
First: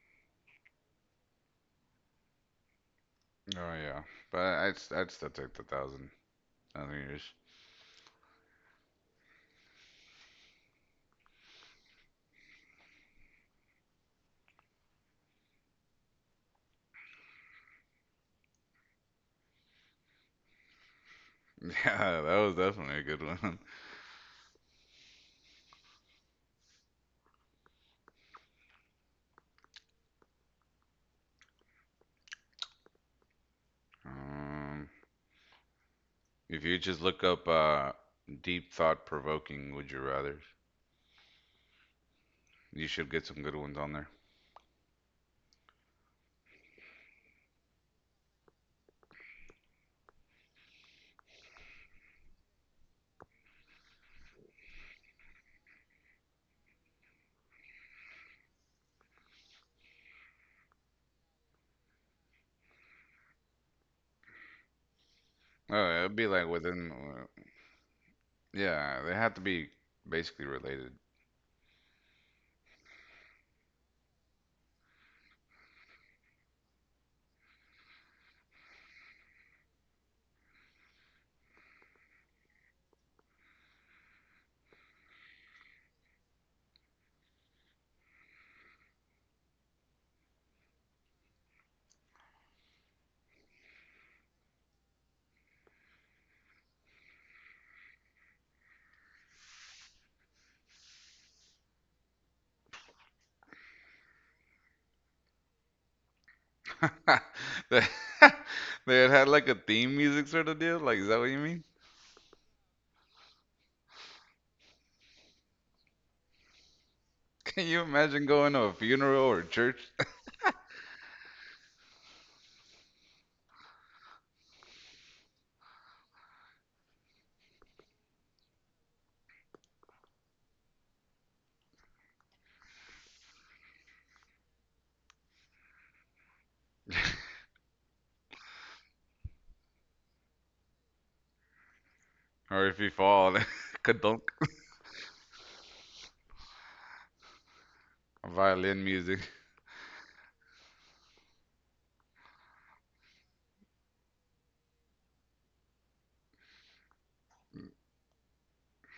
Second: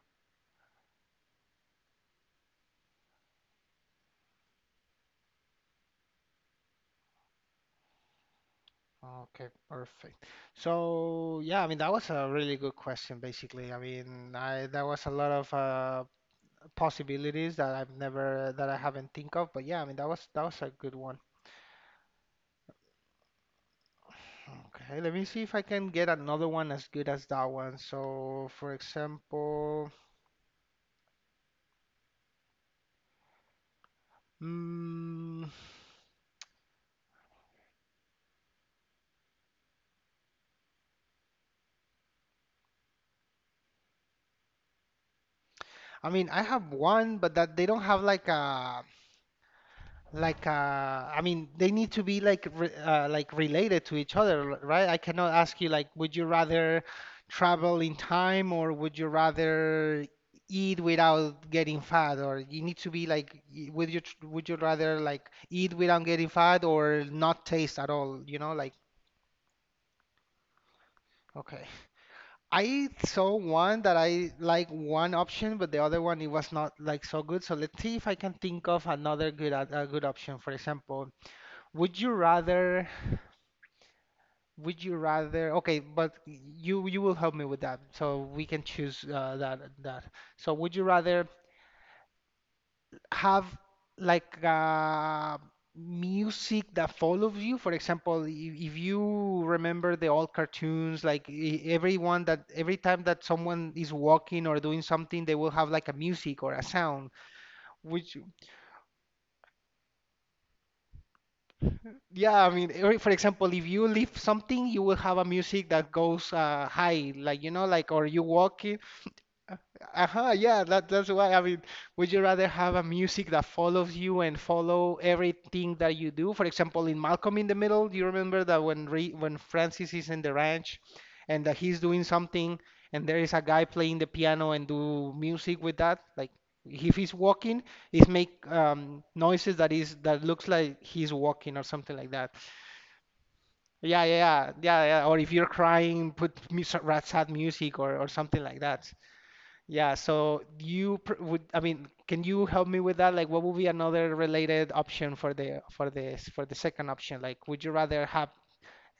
B: Oh yeah, but I'd still take the thousand years.
A: Okay, perfect. So yeah, I mean, that was a really good question, basically. I mean, I that was a lot of, possibilities that I haven't think of, but yeah, I mean, that was a good one.
B: Yeah, that was definitely a good one.
A: Okay, let me see if I can get another one as good as that one. So, for example,
B: Um,
A: mm,
B: if you just look up deep thought provoking, would you rather? You should get some good ones on there.
A: I mean, I have one, but that they don't have like a like. They need to be like re like related to each other, right. I cannot ask you like, would you rather travel in time, or would you rather eat without getting fat? Or you need to be like would you rather like eat
B: Oh,
A: without
B: it'd be
A: getting
B: like
A: fat
B: within.
A: or
B: uh,
A: not taste at all, you know, like
B: Yeah, they had to be basically related.
A: okay I saw one that I like one option, but the other one it was not like so good, so let's see if I can think of another good a good option. For example, would you rather Would you rather? Okay, but you will help me with that, so we can choose that. So would you rather have like uh, music that follows you? For example, if you remember the old cartoons, like everyone that every time that someone is walking or doing something, they will have like a music or a sound.
B: They
A: Which
B: They had like a theme music sort of deal. Like, is that what you mean?
A: Yeah, I mean, for example, if you leave something, you will have a music that goes high, like, you know,
B: Can you
A: like, or you
B: imagine going
A: walk.
B: to a funeral or church?
A: Uh-huh, yeah, that's why. I mean, would you rather have a music that follows you and follow everything that you do? For example, in Malcolm in the Middle, do you remember that when Re when Francis is in the ranch and that he's doing something, and there is a guy playing the piano and do music with that? Like, if he's walking, he's make noises that is that looks like he's walking or something like that.
B: Or if you fall,
A: Yeah, yeah,
B: kadunk,
A: yeah, yeah, yeah. Or if you're crying, put sad music, or something like
B: violin
A: that.
B: music.
A: Yeah, so you pr would, I mean, can you help me with that? Like, what would be another related option for the for the second option? Like, would you rather have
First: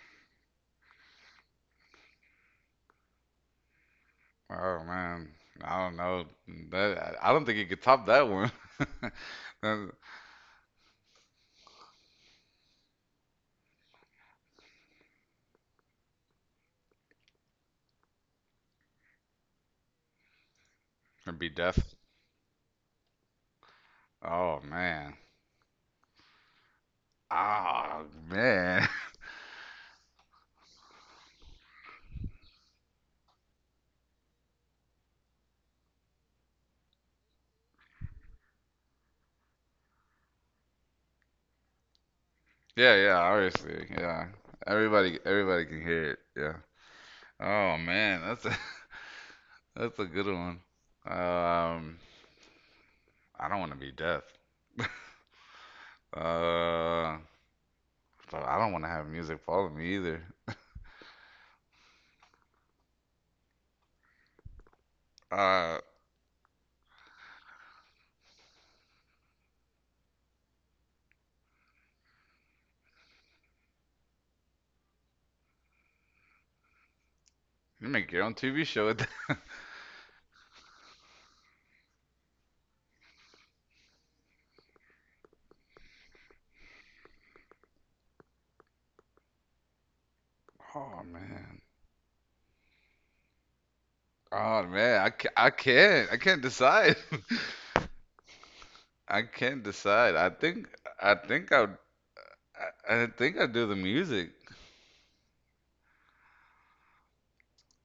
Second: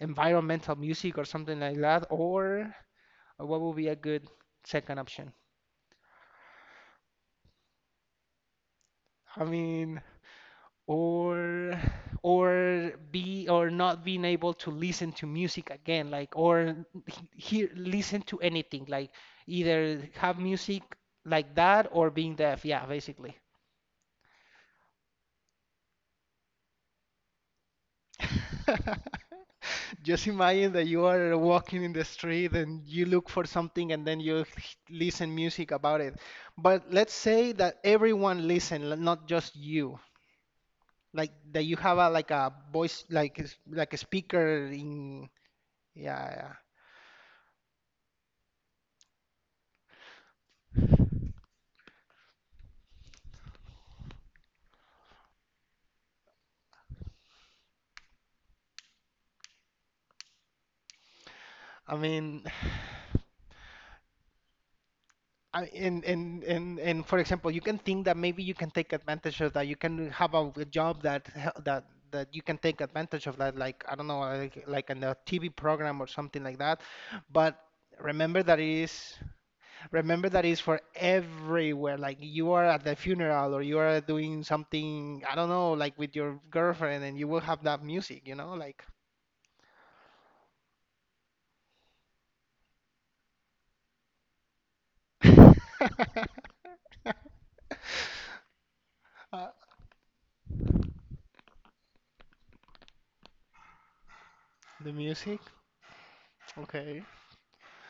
A: environmental music or something like that, or what would be a good
B: Oh
A: second option?
B: man, I don't know. That I don't think you could top that one.
A: I
B: That-
A: mean, or or be or not being able to listen to music again, like, or hear, listen to anything, like either have music
B: That'd be
A: like that
B: death.
A: or being deaf. Yeah, basically.
B: Oh man. Oh man.
A: Just imagine that you are walking in the street and you look for something, and then you listen music about it. But let's say that everyone listen, not just you. Like that you have a like a
B: Yeah,
A: voice
B: yeah.
A: like a
B: Obviously,
A: like a
B: yeah.
A: speaker
B: Everybody,
A: in,
B: everybody can hear it.
A: yeah, yeah.
B: Yeah. Oh man, that's a that's a good one. Um, I don't want to be deaf. Uh, but I don't want to have music follow me either.
A: I mean, I-
B: Uh,
A: and and and and for example, you can think that maybe you can take advantage of that. You can have a, job that that that you can take advantage of that, like I don't know, like in a TV program or something like that. But
B: you make your own
A: remember that
B: TV show with
A: is
B: that.
A: remember that is for everywhere. Like, you are at the funeral, or you are doing something, I don't know, like with your girlfriend, and you will have that music, you know, like.
B: Oh man. Oh man, I ca- I can't I
A: uh,
B: can't decide. I can't decide. I think I think I'd do the music.
A: the music. Okay.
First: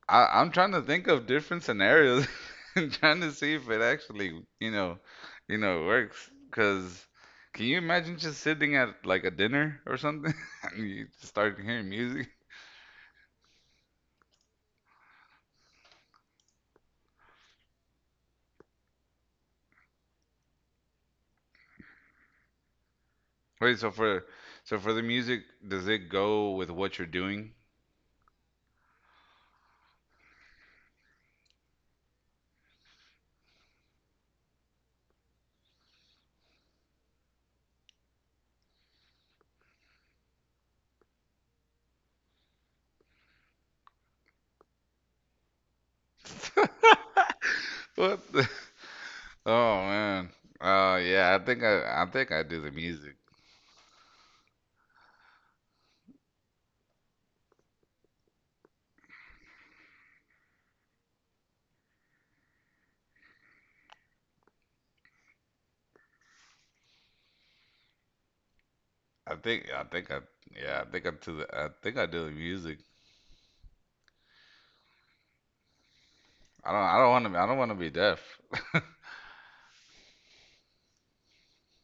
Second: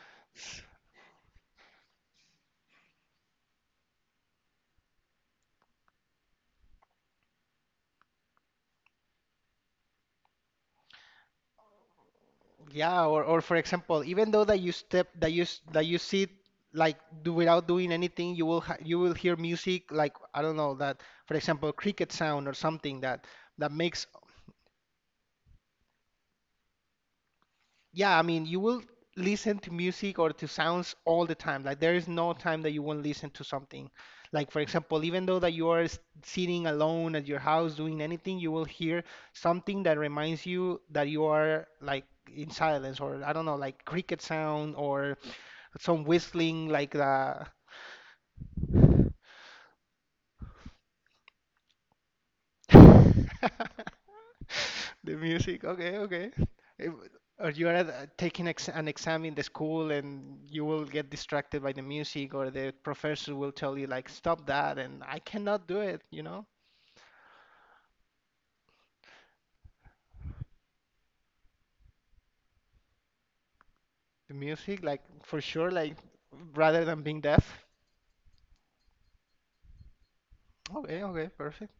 B: I'm trying to think of different scenarios and trying to see if it actually, you know, you know, works. Cause can you imagine just sitting at like a dinner or something and you start hearing music?
A: Yeah, or for example, even though that you step that you s- that you sit like do, without doing anything, you will hear music, like I don't know, that for example cricket sound or something that
B: Wait, so
A: makes,
B: for so for the music, does it go with what you're doing?
A: yeah. I mean, you will listen to music or to sounds all the time. Like, there is no time that you won't listen to something. Like for example, even though that you are sitting alone at your house doing anything, you will hear something that reminds you that you are like in silence, or I don't know, like cricket sound, or some whistling like the.
B: What the? Oh man. Yeah, I think I do the music.
A: The music. Okay, okay. If- or you are taking ex an exam in the school and you will get distracted by the music, or the professor will tell you like, stop that, and I cannot do it, you know.
B: I think I think I yeah, I think I think I do the music.
A: The music, like, for sure, like,
B: I don't
A: rather
B: I
A: than
B: don't
A: being
B: want to I don't
A: deaf.
B: want to be deaf.
A: Okay, okay, perfect.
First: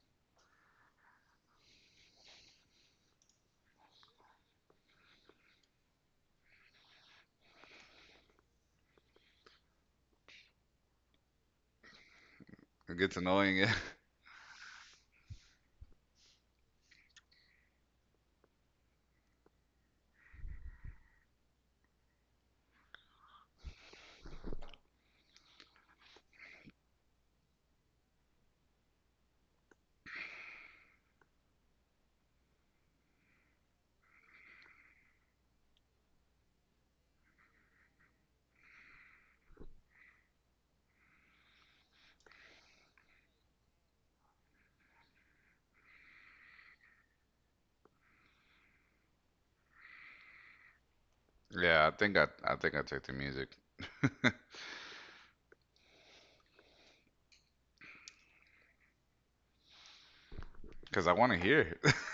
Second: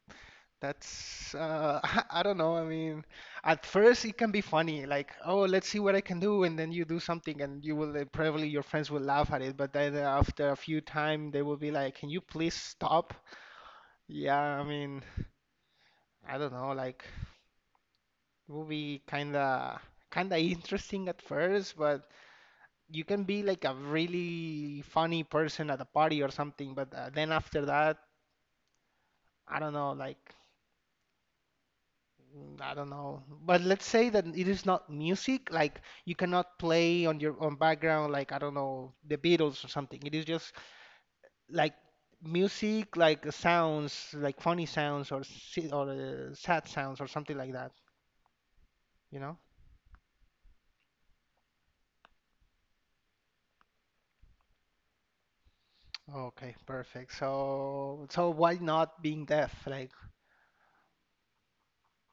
A: That's I don't know. I mean, at first it can be funny, like, oh, let's see what I can do, and then you do something, and you will probably your friends will laugh at it, but then after a few time they will be like, can you please
B: It
A: stop?
B: gets annoying.
A: Yeah, I mean, I don't know, like, it will be kinda interesting at first, but you can be like a really funny person at a party or something, but then after that, I don't know, like, mm, I don't know. But let's say that it is not music, like you cannot play on your own background, like I don't know, the Beatles or something. It is just like music, like sounds, like funny sounds, or sad sounds or something like that, you know?
B: Yeah, I I think I take the music
A: Okay, perfect. So so why not being deaf? Like,
B: because I want to hear it.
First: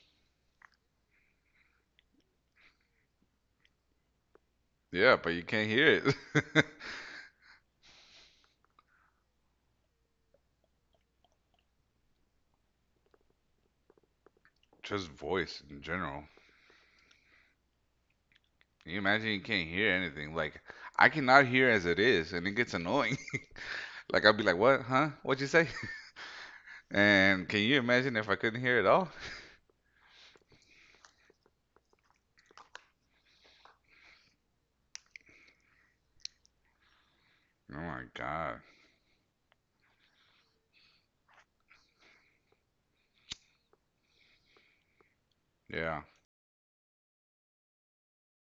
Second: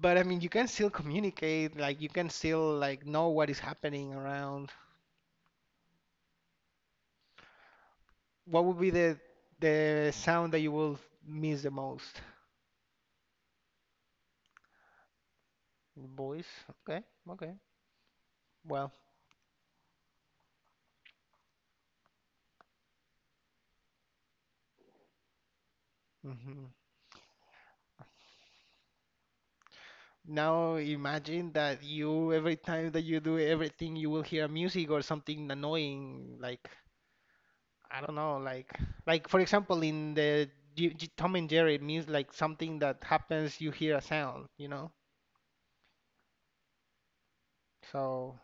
A: but I mean, you can still communicate, like you can still like know what is happening around.
B: Yeah, but you can't hear it.
A: What would be the sound that you will miss the most?
B: Just voice in general.
A: Boys. Okay. Okay. Well,
B: Can you imagine you can't hear anything? Like I cannot hear as it is, and it gets annoying. Like I'll be like, "What? Huh? What'd you say?"
A: mhm.
B: And can you imagine if I couldn't hear it all?
A: Now imagine that you, every time that you do everything, you will hear music or something annoying. Like,
B: Oh
A: I
B: my
A: don't know,
B: God.
A: like for example, in the G G Tom and Jerry, it means like something that happens, you hear a sound, you know?
B: Yeah,
A: So,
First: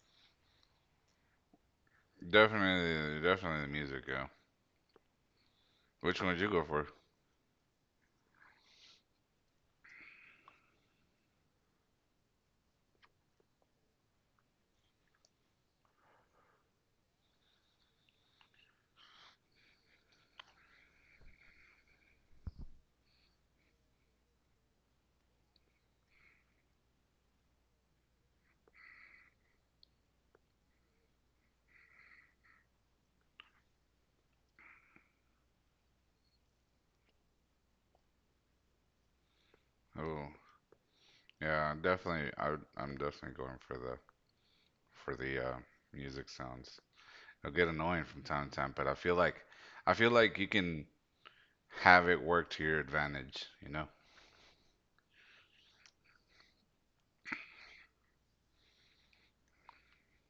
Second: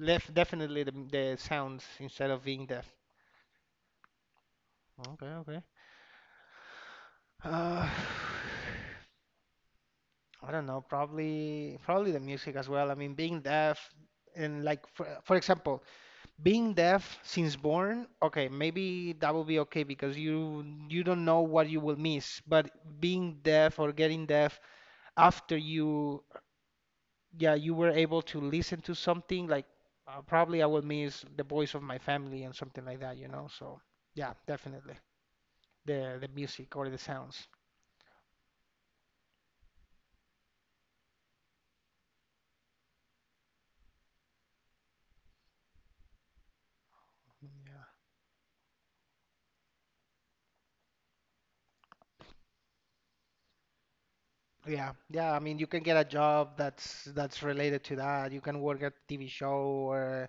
A: left definitely the sounds instead of being deaf.
B: definitely the music. Yeah.
A: Okay, okay.
B: Which one would you go for?
A: Uh, I don't know, probably the music as well. I mean, being deaf and like for example, being deaf since born, okay, maybe that will be okay because you don't know what you will miss, but being deaf or getting deaf after you, yeah, you were able to listen to something, like probably I will miss the voice of my family and something like that, you know. So yeah, definitely the music or the sounds.
B: Oh, yeah, definitely. I'm definitely going for the music sounds. It'll get
A: Yeah,
B: annoying from time to time, but I feel like you can have it work to your advantage, you know?
A: yeah, yeah, I mean, you can get a job that's related to that. You can work at TV show, or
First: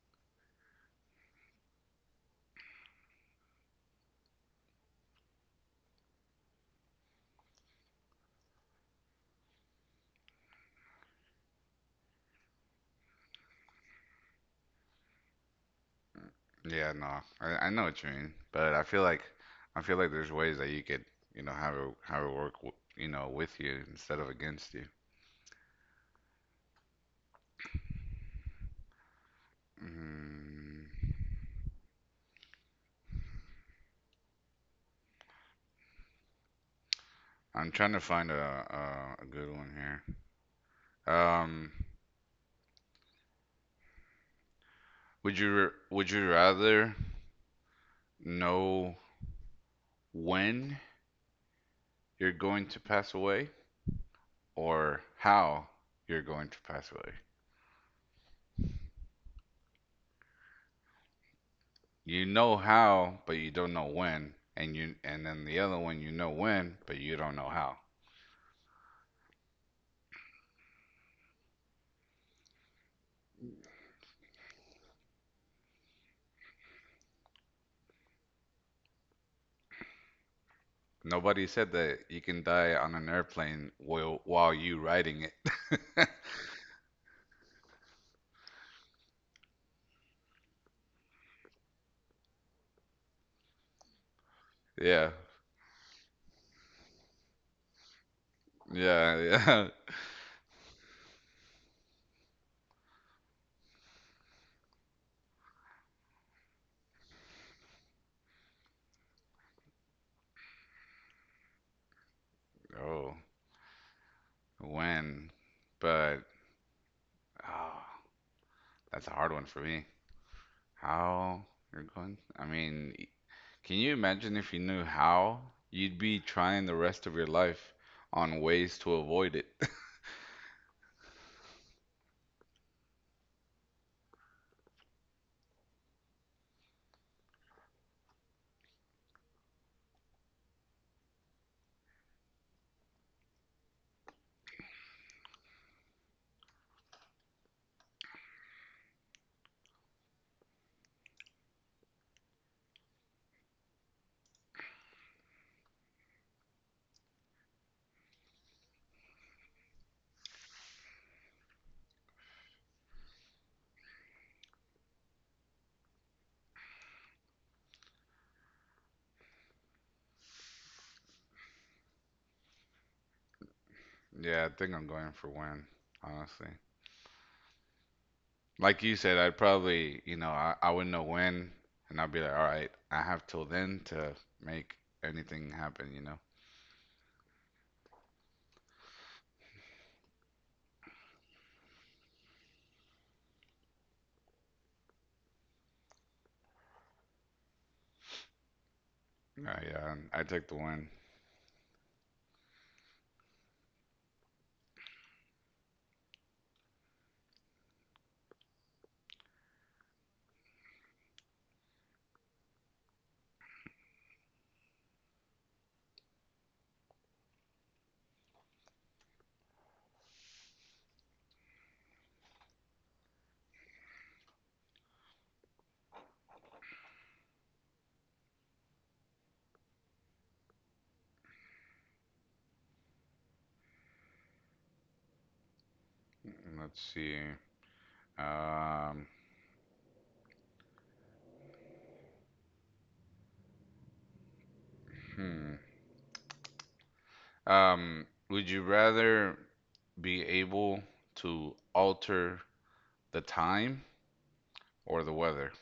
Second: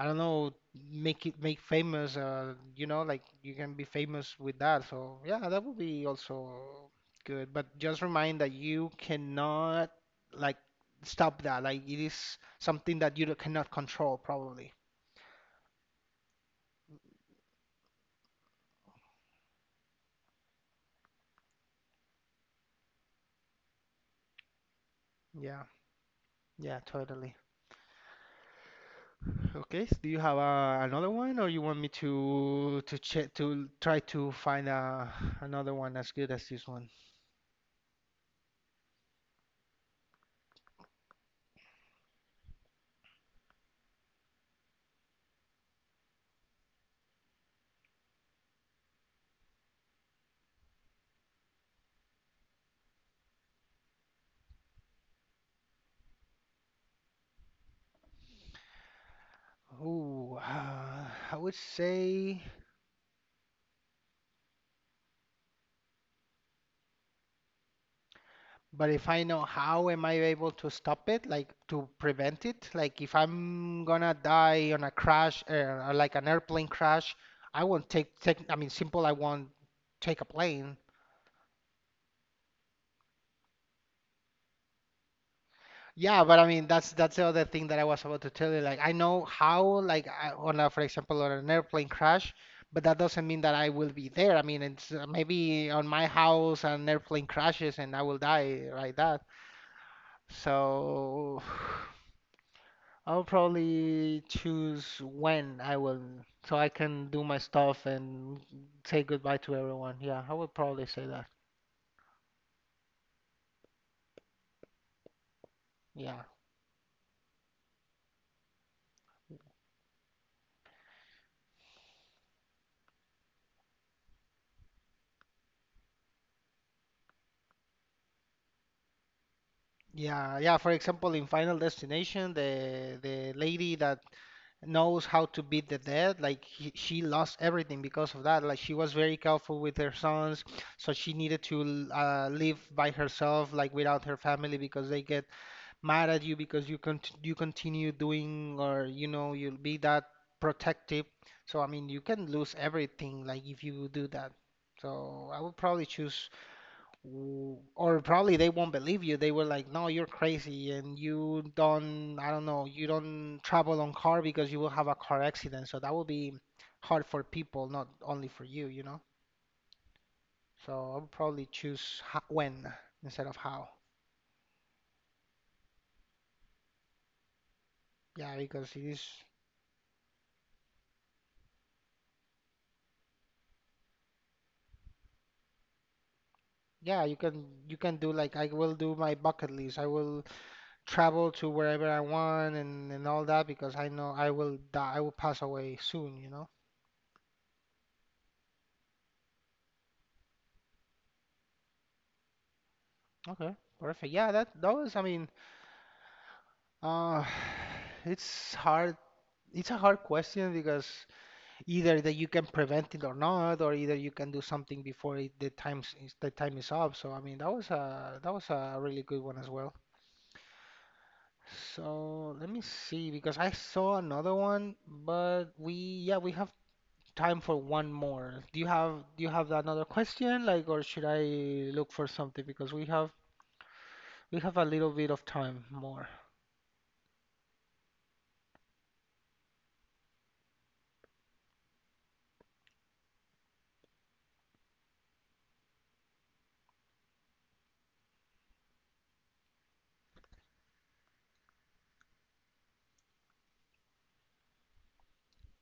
A: I don't know, make it make famous, you know, like you can be famous with that. So yeah, that would be also good. But just remind that you cannot like stop that. Like, it is something that you cannot control, probably.
B: Yeah, no, I know what you mean, but I feel like there's ways that you could, you know, have it work, you know, with you instead of against you.
A: Yeah, yeah, totally. Okay, so do you have
B: Mm,
A: another one, or you want me to check, to try to find another one as good as this one?
B: I'm trying to find a good one here. Um, would you rather know when you're going to pass away or how you're going to pass away?
A: Ooh, I would
B: You
A: say.
B: know how, but you don't know when. And you and then the other one you know when, but you don't know how.
A: But if I know how, am I able to stop it, like to prevent it, like if I'm gonna die on a crash, or like an airplane crash, I won't I mean, simple, I won't take a plane.
B: Nobody said that you can die on an airplane while you riding it.
A: Yeah, but I mean, that's the other thing that I was about to tell you. Like, I know how, like I, on a, for example, on an airplane crash, but that doesn't mean that I will be there. I mean, it's
B: Yeah.
A: maybe on my house an airplane crashes and I will die like
B: Yeah,
A: that.
B: yeah.
A: So. I'll probably choose when I will, so I can do my stuff and say goodbye to everyone. Yeah, I would probably say that.
B: Oh, when?
A: Yeah.
B: But oh, that's a hard one for me. How you're going? I mean, can you imagine if you knew how? You'd be trying the rest of your life on ways to avoid it.
A: Yeah, yeah. For example, in Final Destination, the lady that knows how to beat the dead, like he, she lost everything because of that. Like, she was very careful with her sons, so she needed to live by herself, like without her family, because they get mad at you because you continue doing, or you know you'll be that protective. So I mean, you can lose everything like if you do that. So I would probably choose or probably they won't believe you. They were like, "No, you're crazy, and you don't, I don't know, you don't travel on car because you will have a car accident." So that would be hard for people, not only for you, you know. So I would probably choose when instead of how.
B: Yeah, I think I'm going for when, honestly.
A: Yeah, because it
B: Like you
A: is,
B: said, I'd probably, you know, I wouldn't know when, and I'd be like, all right, I have till then to make anything happen, you know?
A: yeah, you can do like, I will do my bucket list. I will travel to wherever I want, and all that, because I know I will die. I will pass away soon, you know?
B: Yeah, and I take the win.
A: Okay, perfect. Yeah, that that was, I mean, uh, it's hard. It's a hard question because either that you can prevent it or not, or either you can do something before it, the time is up. So I mean, that was a really good one as well. So let me see, because I saw another one, but we have time for one more. Do you have another question, like, or should I look for something? Because we have a little bit of time more.
B: Let's see. Um, hmm. Would you rather be able to alter the time or the weather?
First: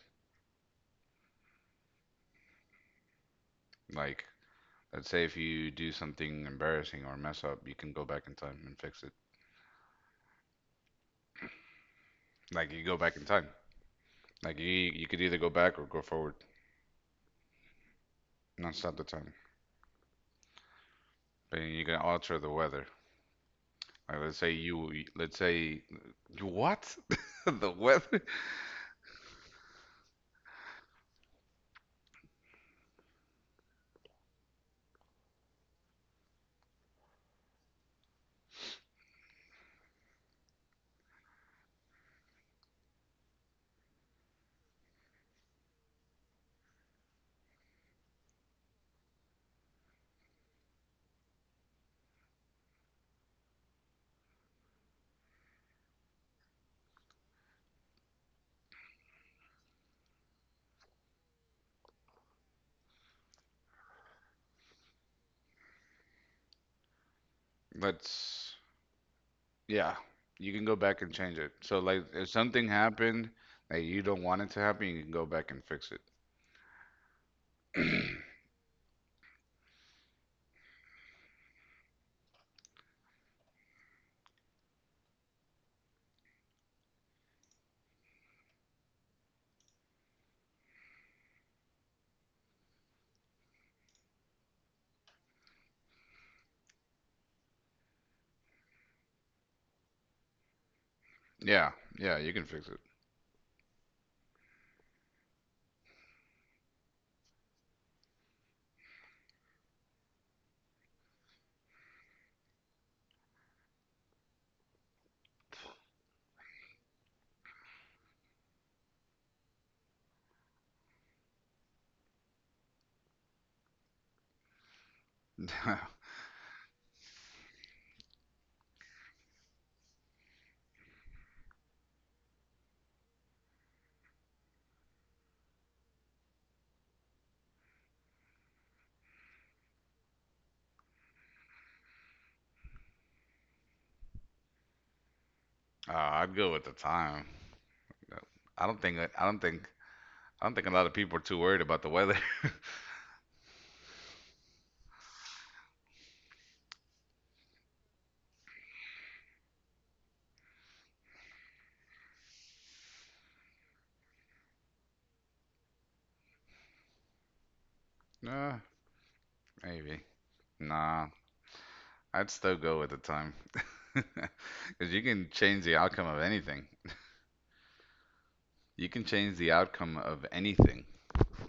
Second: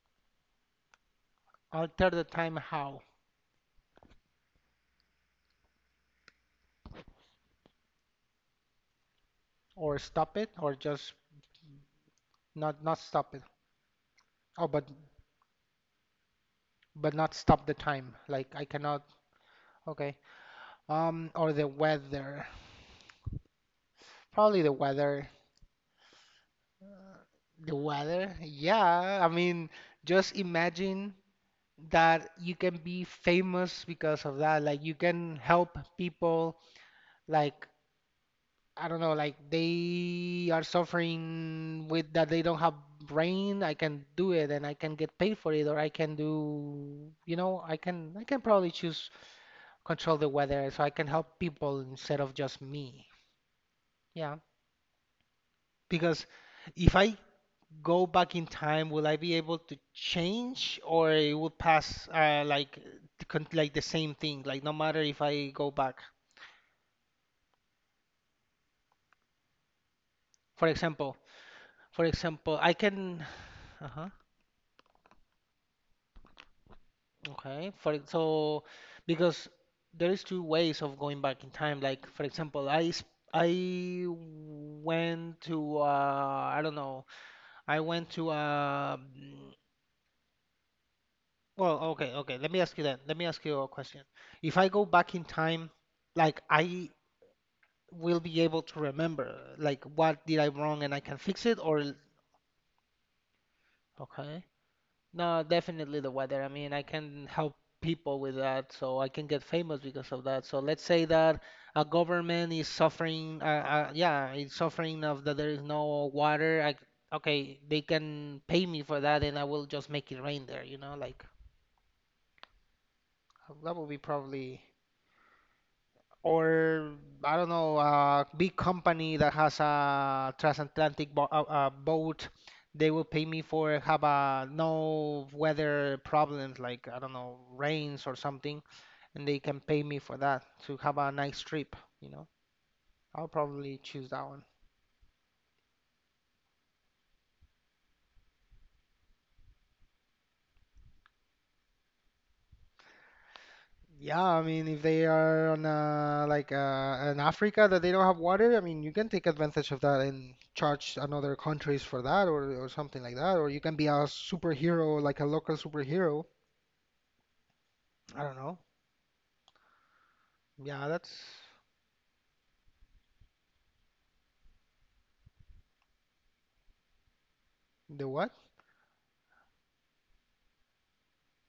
A: Alter the time how?
B: Like, let's say if you do something embarrassing or mess up, you can go back in time and fix it.
A: Or stop it, or just
B: Like,
A: not,
B: you go
A: not
B: back in
A: stop it.
B: time. Like, you,
A: Oh,
B: you could either go back or go forward.
A: but not stop the time. Like, I
B: No, it's not
A: cannot.
B: the time.
A: Okay. Or
B: But
A: the
B: you can alter
A: weather.
B: the weather. Like, let's say
A: Probably the
B: you,
A: weather.
B: let's say you what? The
A: The
B: weather?
A: weather? Yeah. I mean, just imagine that you can be famous because of that. Like you can help people like I don't know, like they are suffering with that they don't have brain, I can do it and I can get paid for it, or I can do, I can probably choose control the weather so I can help people instead of just me. Yeah, because if I go back in time, will I be able to change or it will pass like like the same thing, like no matter if I go back.
B: Let's, yeah, you can
A: For
B: go back and
A: example,
B: change it. So
A: for
B: like, if
A: example,
B: something
A: I can.
B: happened that you
A: Uh-huh.
B: don't want it to happen, you can go back and fix
A: Okay,
B: it.
A: so because there is two ways of going back in time. Like for example, I went to I don't know. I went to well, okay. Let me ask you that. Let me ask you a question. If I go back in time, like I will be able to remember, like what did I wrong and I can fix it,
B: Yeah,
A: or
B: yeah, you can fix it.
A: okay. No, definitely the weather. I mean, I can help people with that, so I can get famous because of that. So let's say that a government is suffering, yeah, it's suffering of that there is no water. Okay, they can pay me for that, and I will just make it rain there. You know, like that would be probably. Or I don't know, a big company that has a transatlantic bo boat, they will pay me for have a no weather problems like I don't know rains or something, and they can pay me for that to have a nice trip. You know, I'll probably choose that one.
B: I'd go with the time. I don't think, I don't think, I don't think a lot of people are too worried about the weather.
A: Yeah, I mean, if they are on like in Africa that they don't have water, I mean, you can take advantage of that and charge another countries for that, or something like that, or you can be a superhero, like a local superhero. I don't
B: Uh,
A: know.
B: maybe.
A: Yeah,
B: Nah,
A: that's
B: I'd still go with the time. Because you can change the outcome of anything.
A: the what?
B: You can change the outcome of anything.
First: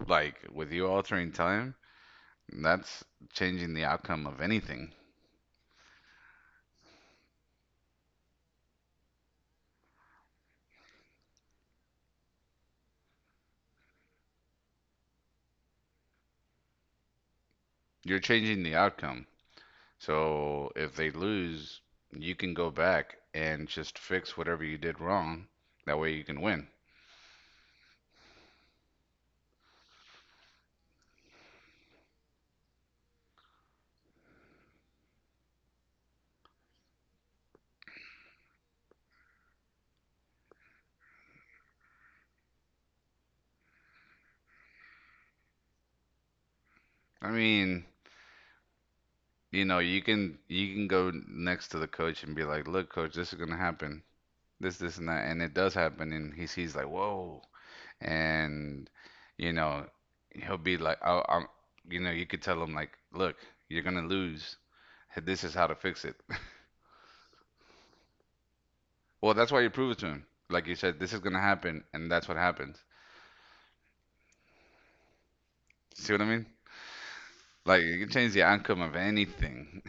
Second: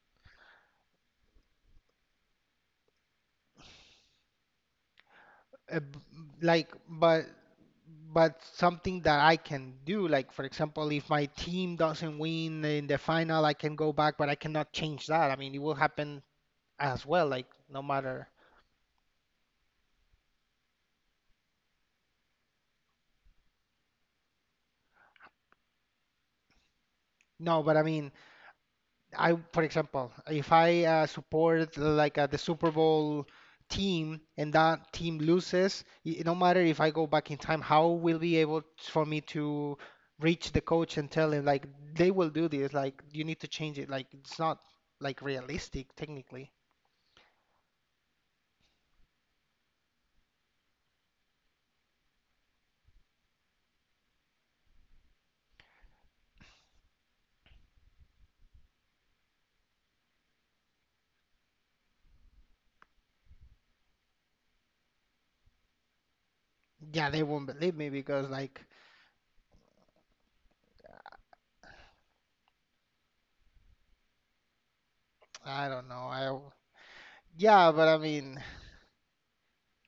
B: Like with you altering time, that's changing the outcome of anything.
A: Uh, b- like, but something that I can do, like for example, if my team doesn't win in the final, I can go back, but I cannot change that. I mean, it will happen as well, like no
B: You're
A: matter.
B: changing the outcome. So if they lose, you can go back and just fix whatever you did wrong. That way you can win.
A: No, but I mean. I, for example, if I support like the Super Bowl team and that team loses, it, no matter if I go back in time, how will be able t- for me to reach the coach and tell him like they will do this, like you need to change it. Like it's not like realistic technically.
B: I mean, you know, you can go next to the coach and be like, "Look, coach, this is gonna happen. And that." And it does happen, and he sees like, "Whoa, and you know he'll be like oh I'm you know you could tell him like look you're gonna lose this is how to fix it
A: Yeah, they won't believe me because like
B: well that's why you prove it to him like you said this is gonna happen and that's what happens
A: I don't know.
B: see what I
A: I
B: mean
A: yeah,
B: like
A: but
B: you
A: I
B: can change
A: mean
B: the outcome of anything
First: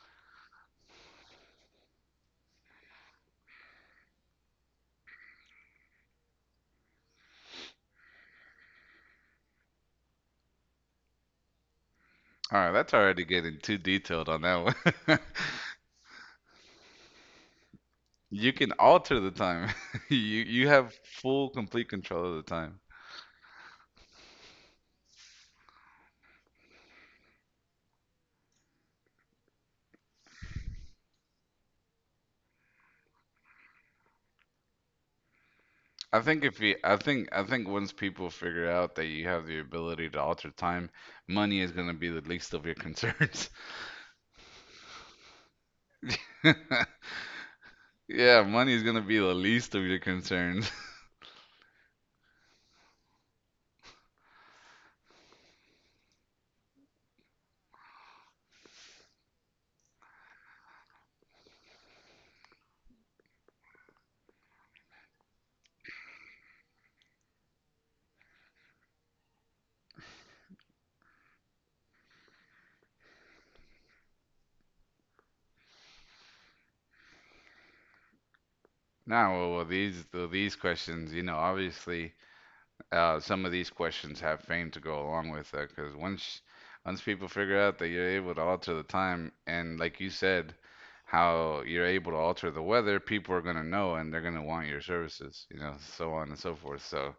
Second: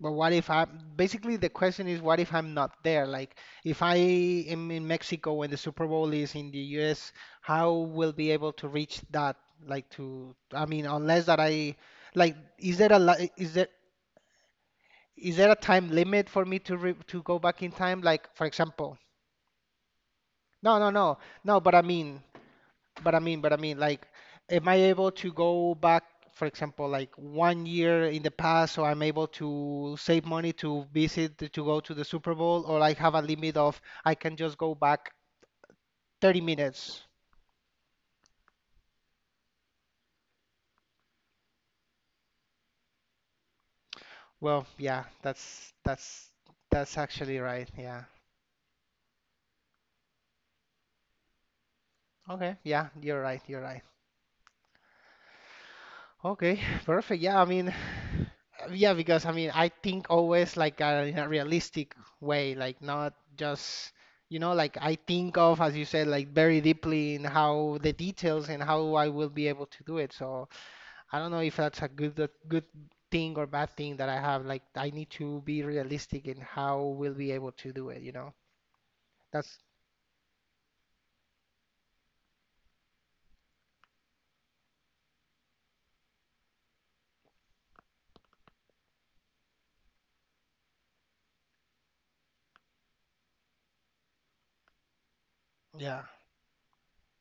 A: but what if I basically the question is what if I'm not there? Like if I am in Mexico when the Super Bowl is in the US, how will be able to reach that? Like to I mean unless that I like
B: all right that's already getting too detailed on that one
A: is there a time limit for me to re to go back in time? Like for
B: you can
A: example,
B: alter the time you
A: no no
B: have
A: no
B: full
A: no. But I
B: complete
A: mean
B: control of the time
A: Like, am I able to go back, for example, like 1 year in the past, so I'm able to save money to visit, to go to the Super Bowl, or I have a limit of I can just go back
B: I
A: 30
B: think if you,
A: minutes?
B: I think once people figure out that you have the ability to alter time, money is gonna be the least of your concerns.
A: Well, yeah, that's that's actually right. Yeah.
B: Yeah, money is gonna be the least of your concerns.
A: Okay. Yeah, you're right. You're right. Okay, perfect. Yeah, I mean, yeah, because I mean, I think always like in a realistic way, like not just, you know, like I think of, as you said, like very deeply in how the details and how I will be able to do it. So I don't know if that's a good thing or bad thing that I have. Like I need to be realistic in how we'll be able to do it, you know?
B: Now, well,
A: That's,
B: well, these questions, you know, obviously, some of these questions have fame to go along with that, because once people figure out that you're able to alter the time, and like you said, how you're able to alter the weather, people are gonna know and they're gonna want your services, you know,
A: yeah.
B: so on and so forth. So.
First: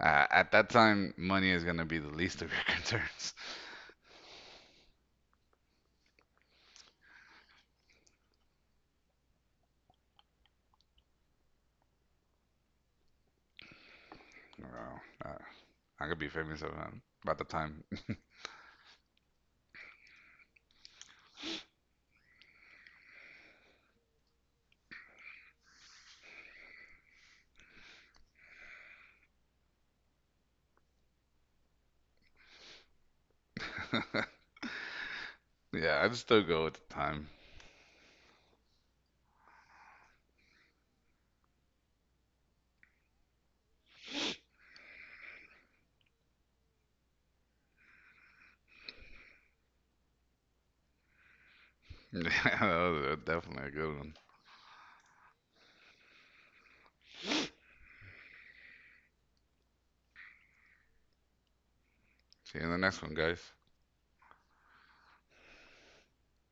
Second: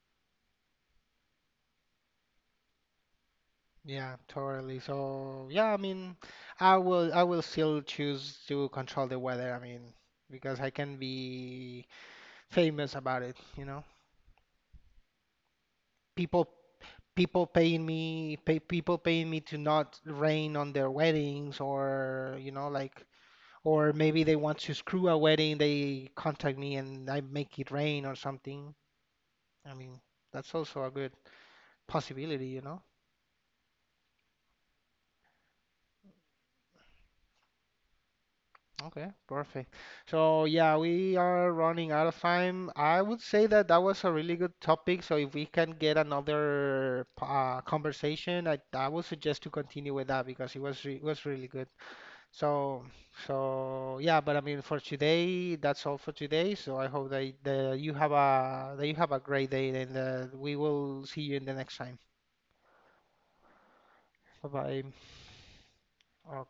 B: At that time, money is gonna be the least of your concerns.
A: Yeah, totally. So yeah, I mean, I will still choose to control the weather. I mean, because I can be famous about it, you know.
B: Well, uh, I'm gonna be
A: People
B: famous around about the
A: People
B: time.
A: people paying me to not rain on their weddings or you know like or maybe they want to screw a wedding, they contact me and I make it rain or something. I mean, that's also a good possibility, you know.
B: yeah, I'd still go with the time.
A: Okay, perfect. So yeah, we are running out of time. I would say that that was a really good topic. So if we can get another conversation, I would suggest to continue with that because it was re it was really good.
B: Yeah,
A: So
B: that was definitely a good
A: so
B: one.
A: yeah, but I mean for today, that's all for today. So I hope that, you have a that you have a great day and we will see you in the next time.
B: See you in the next one, guys.
A: Bye bye.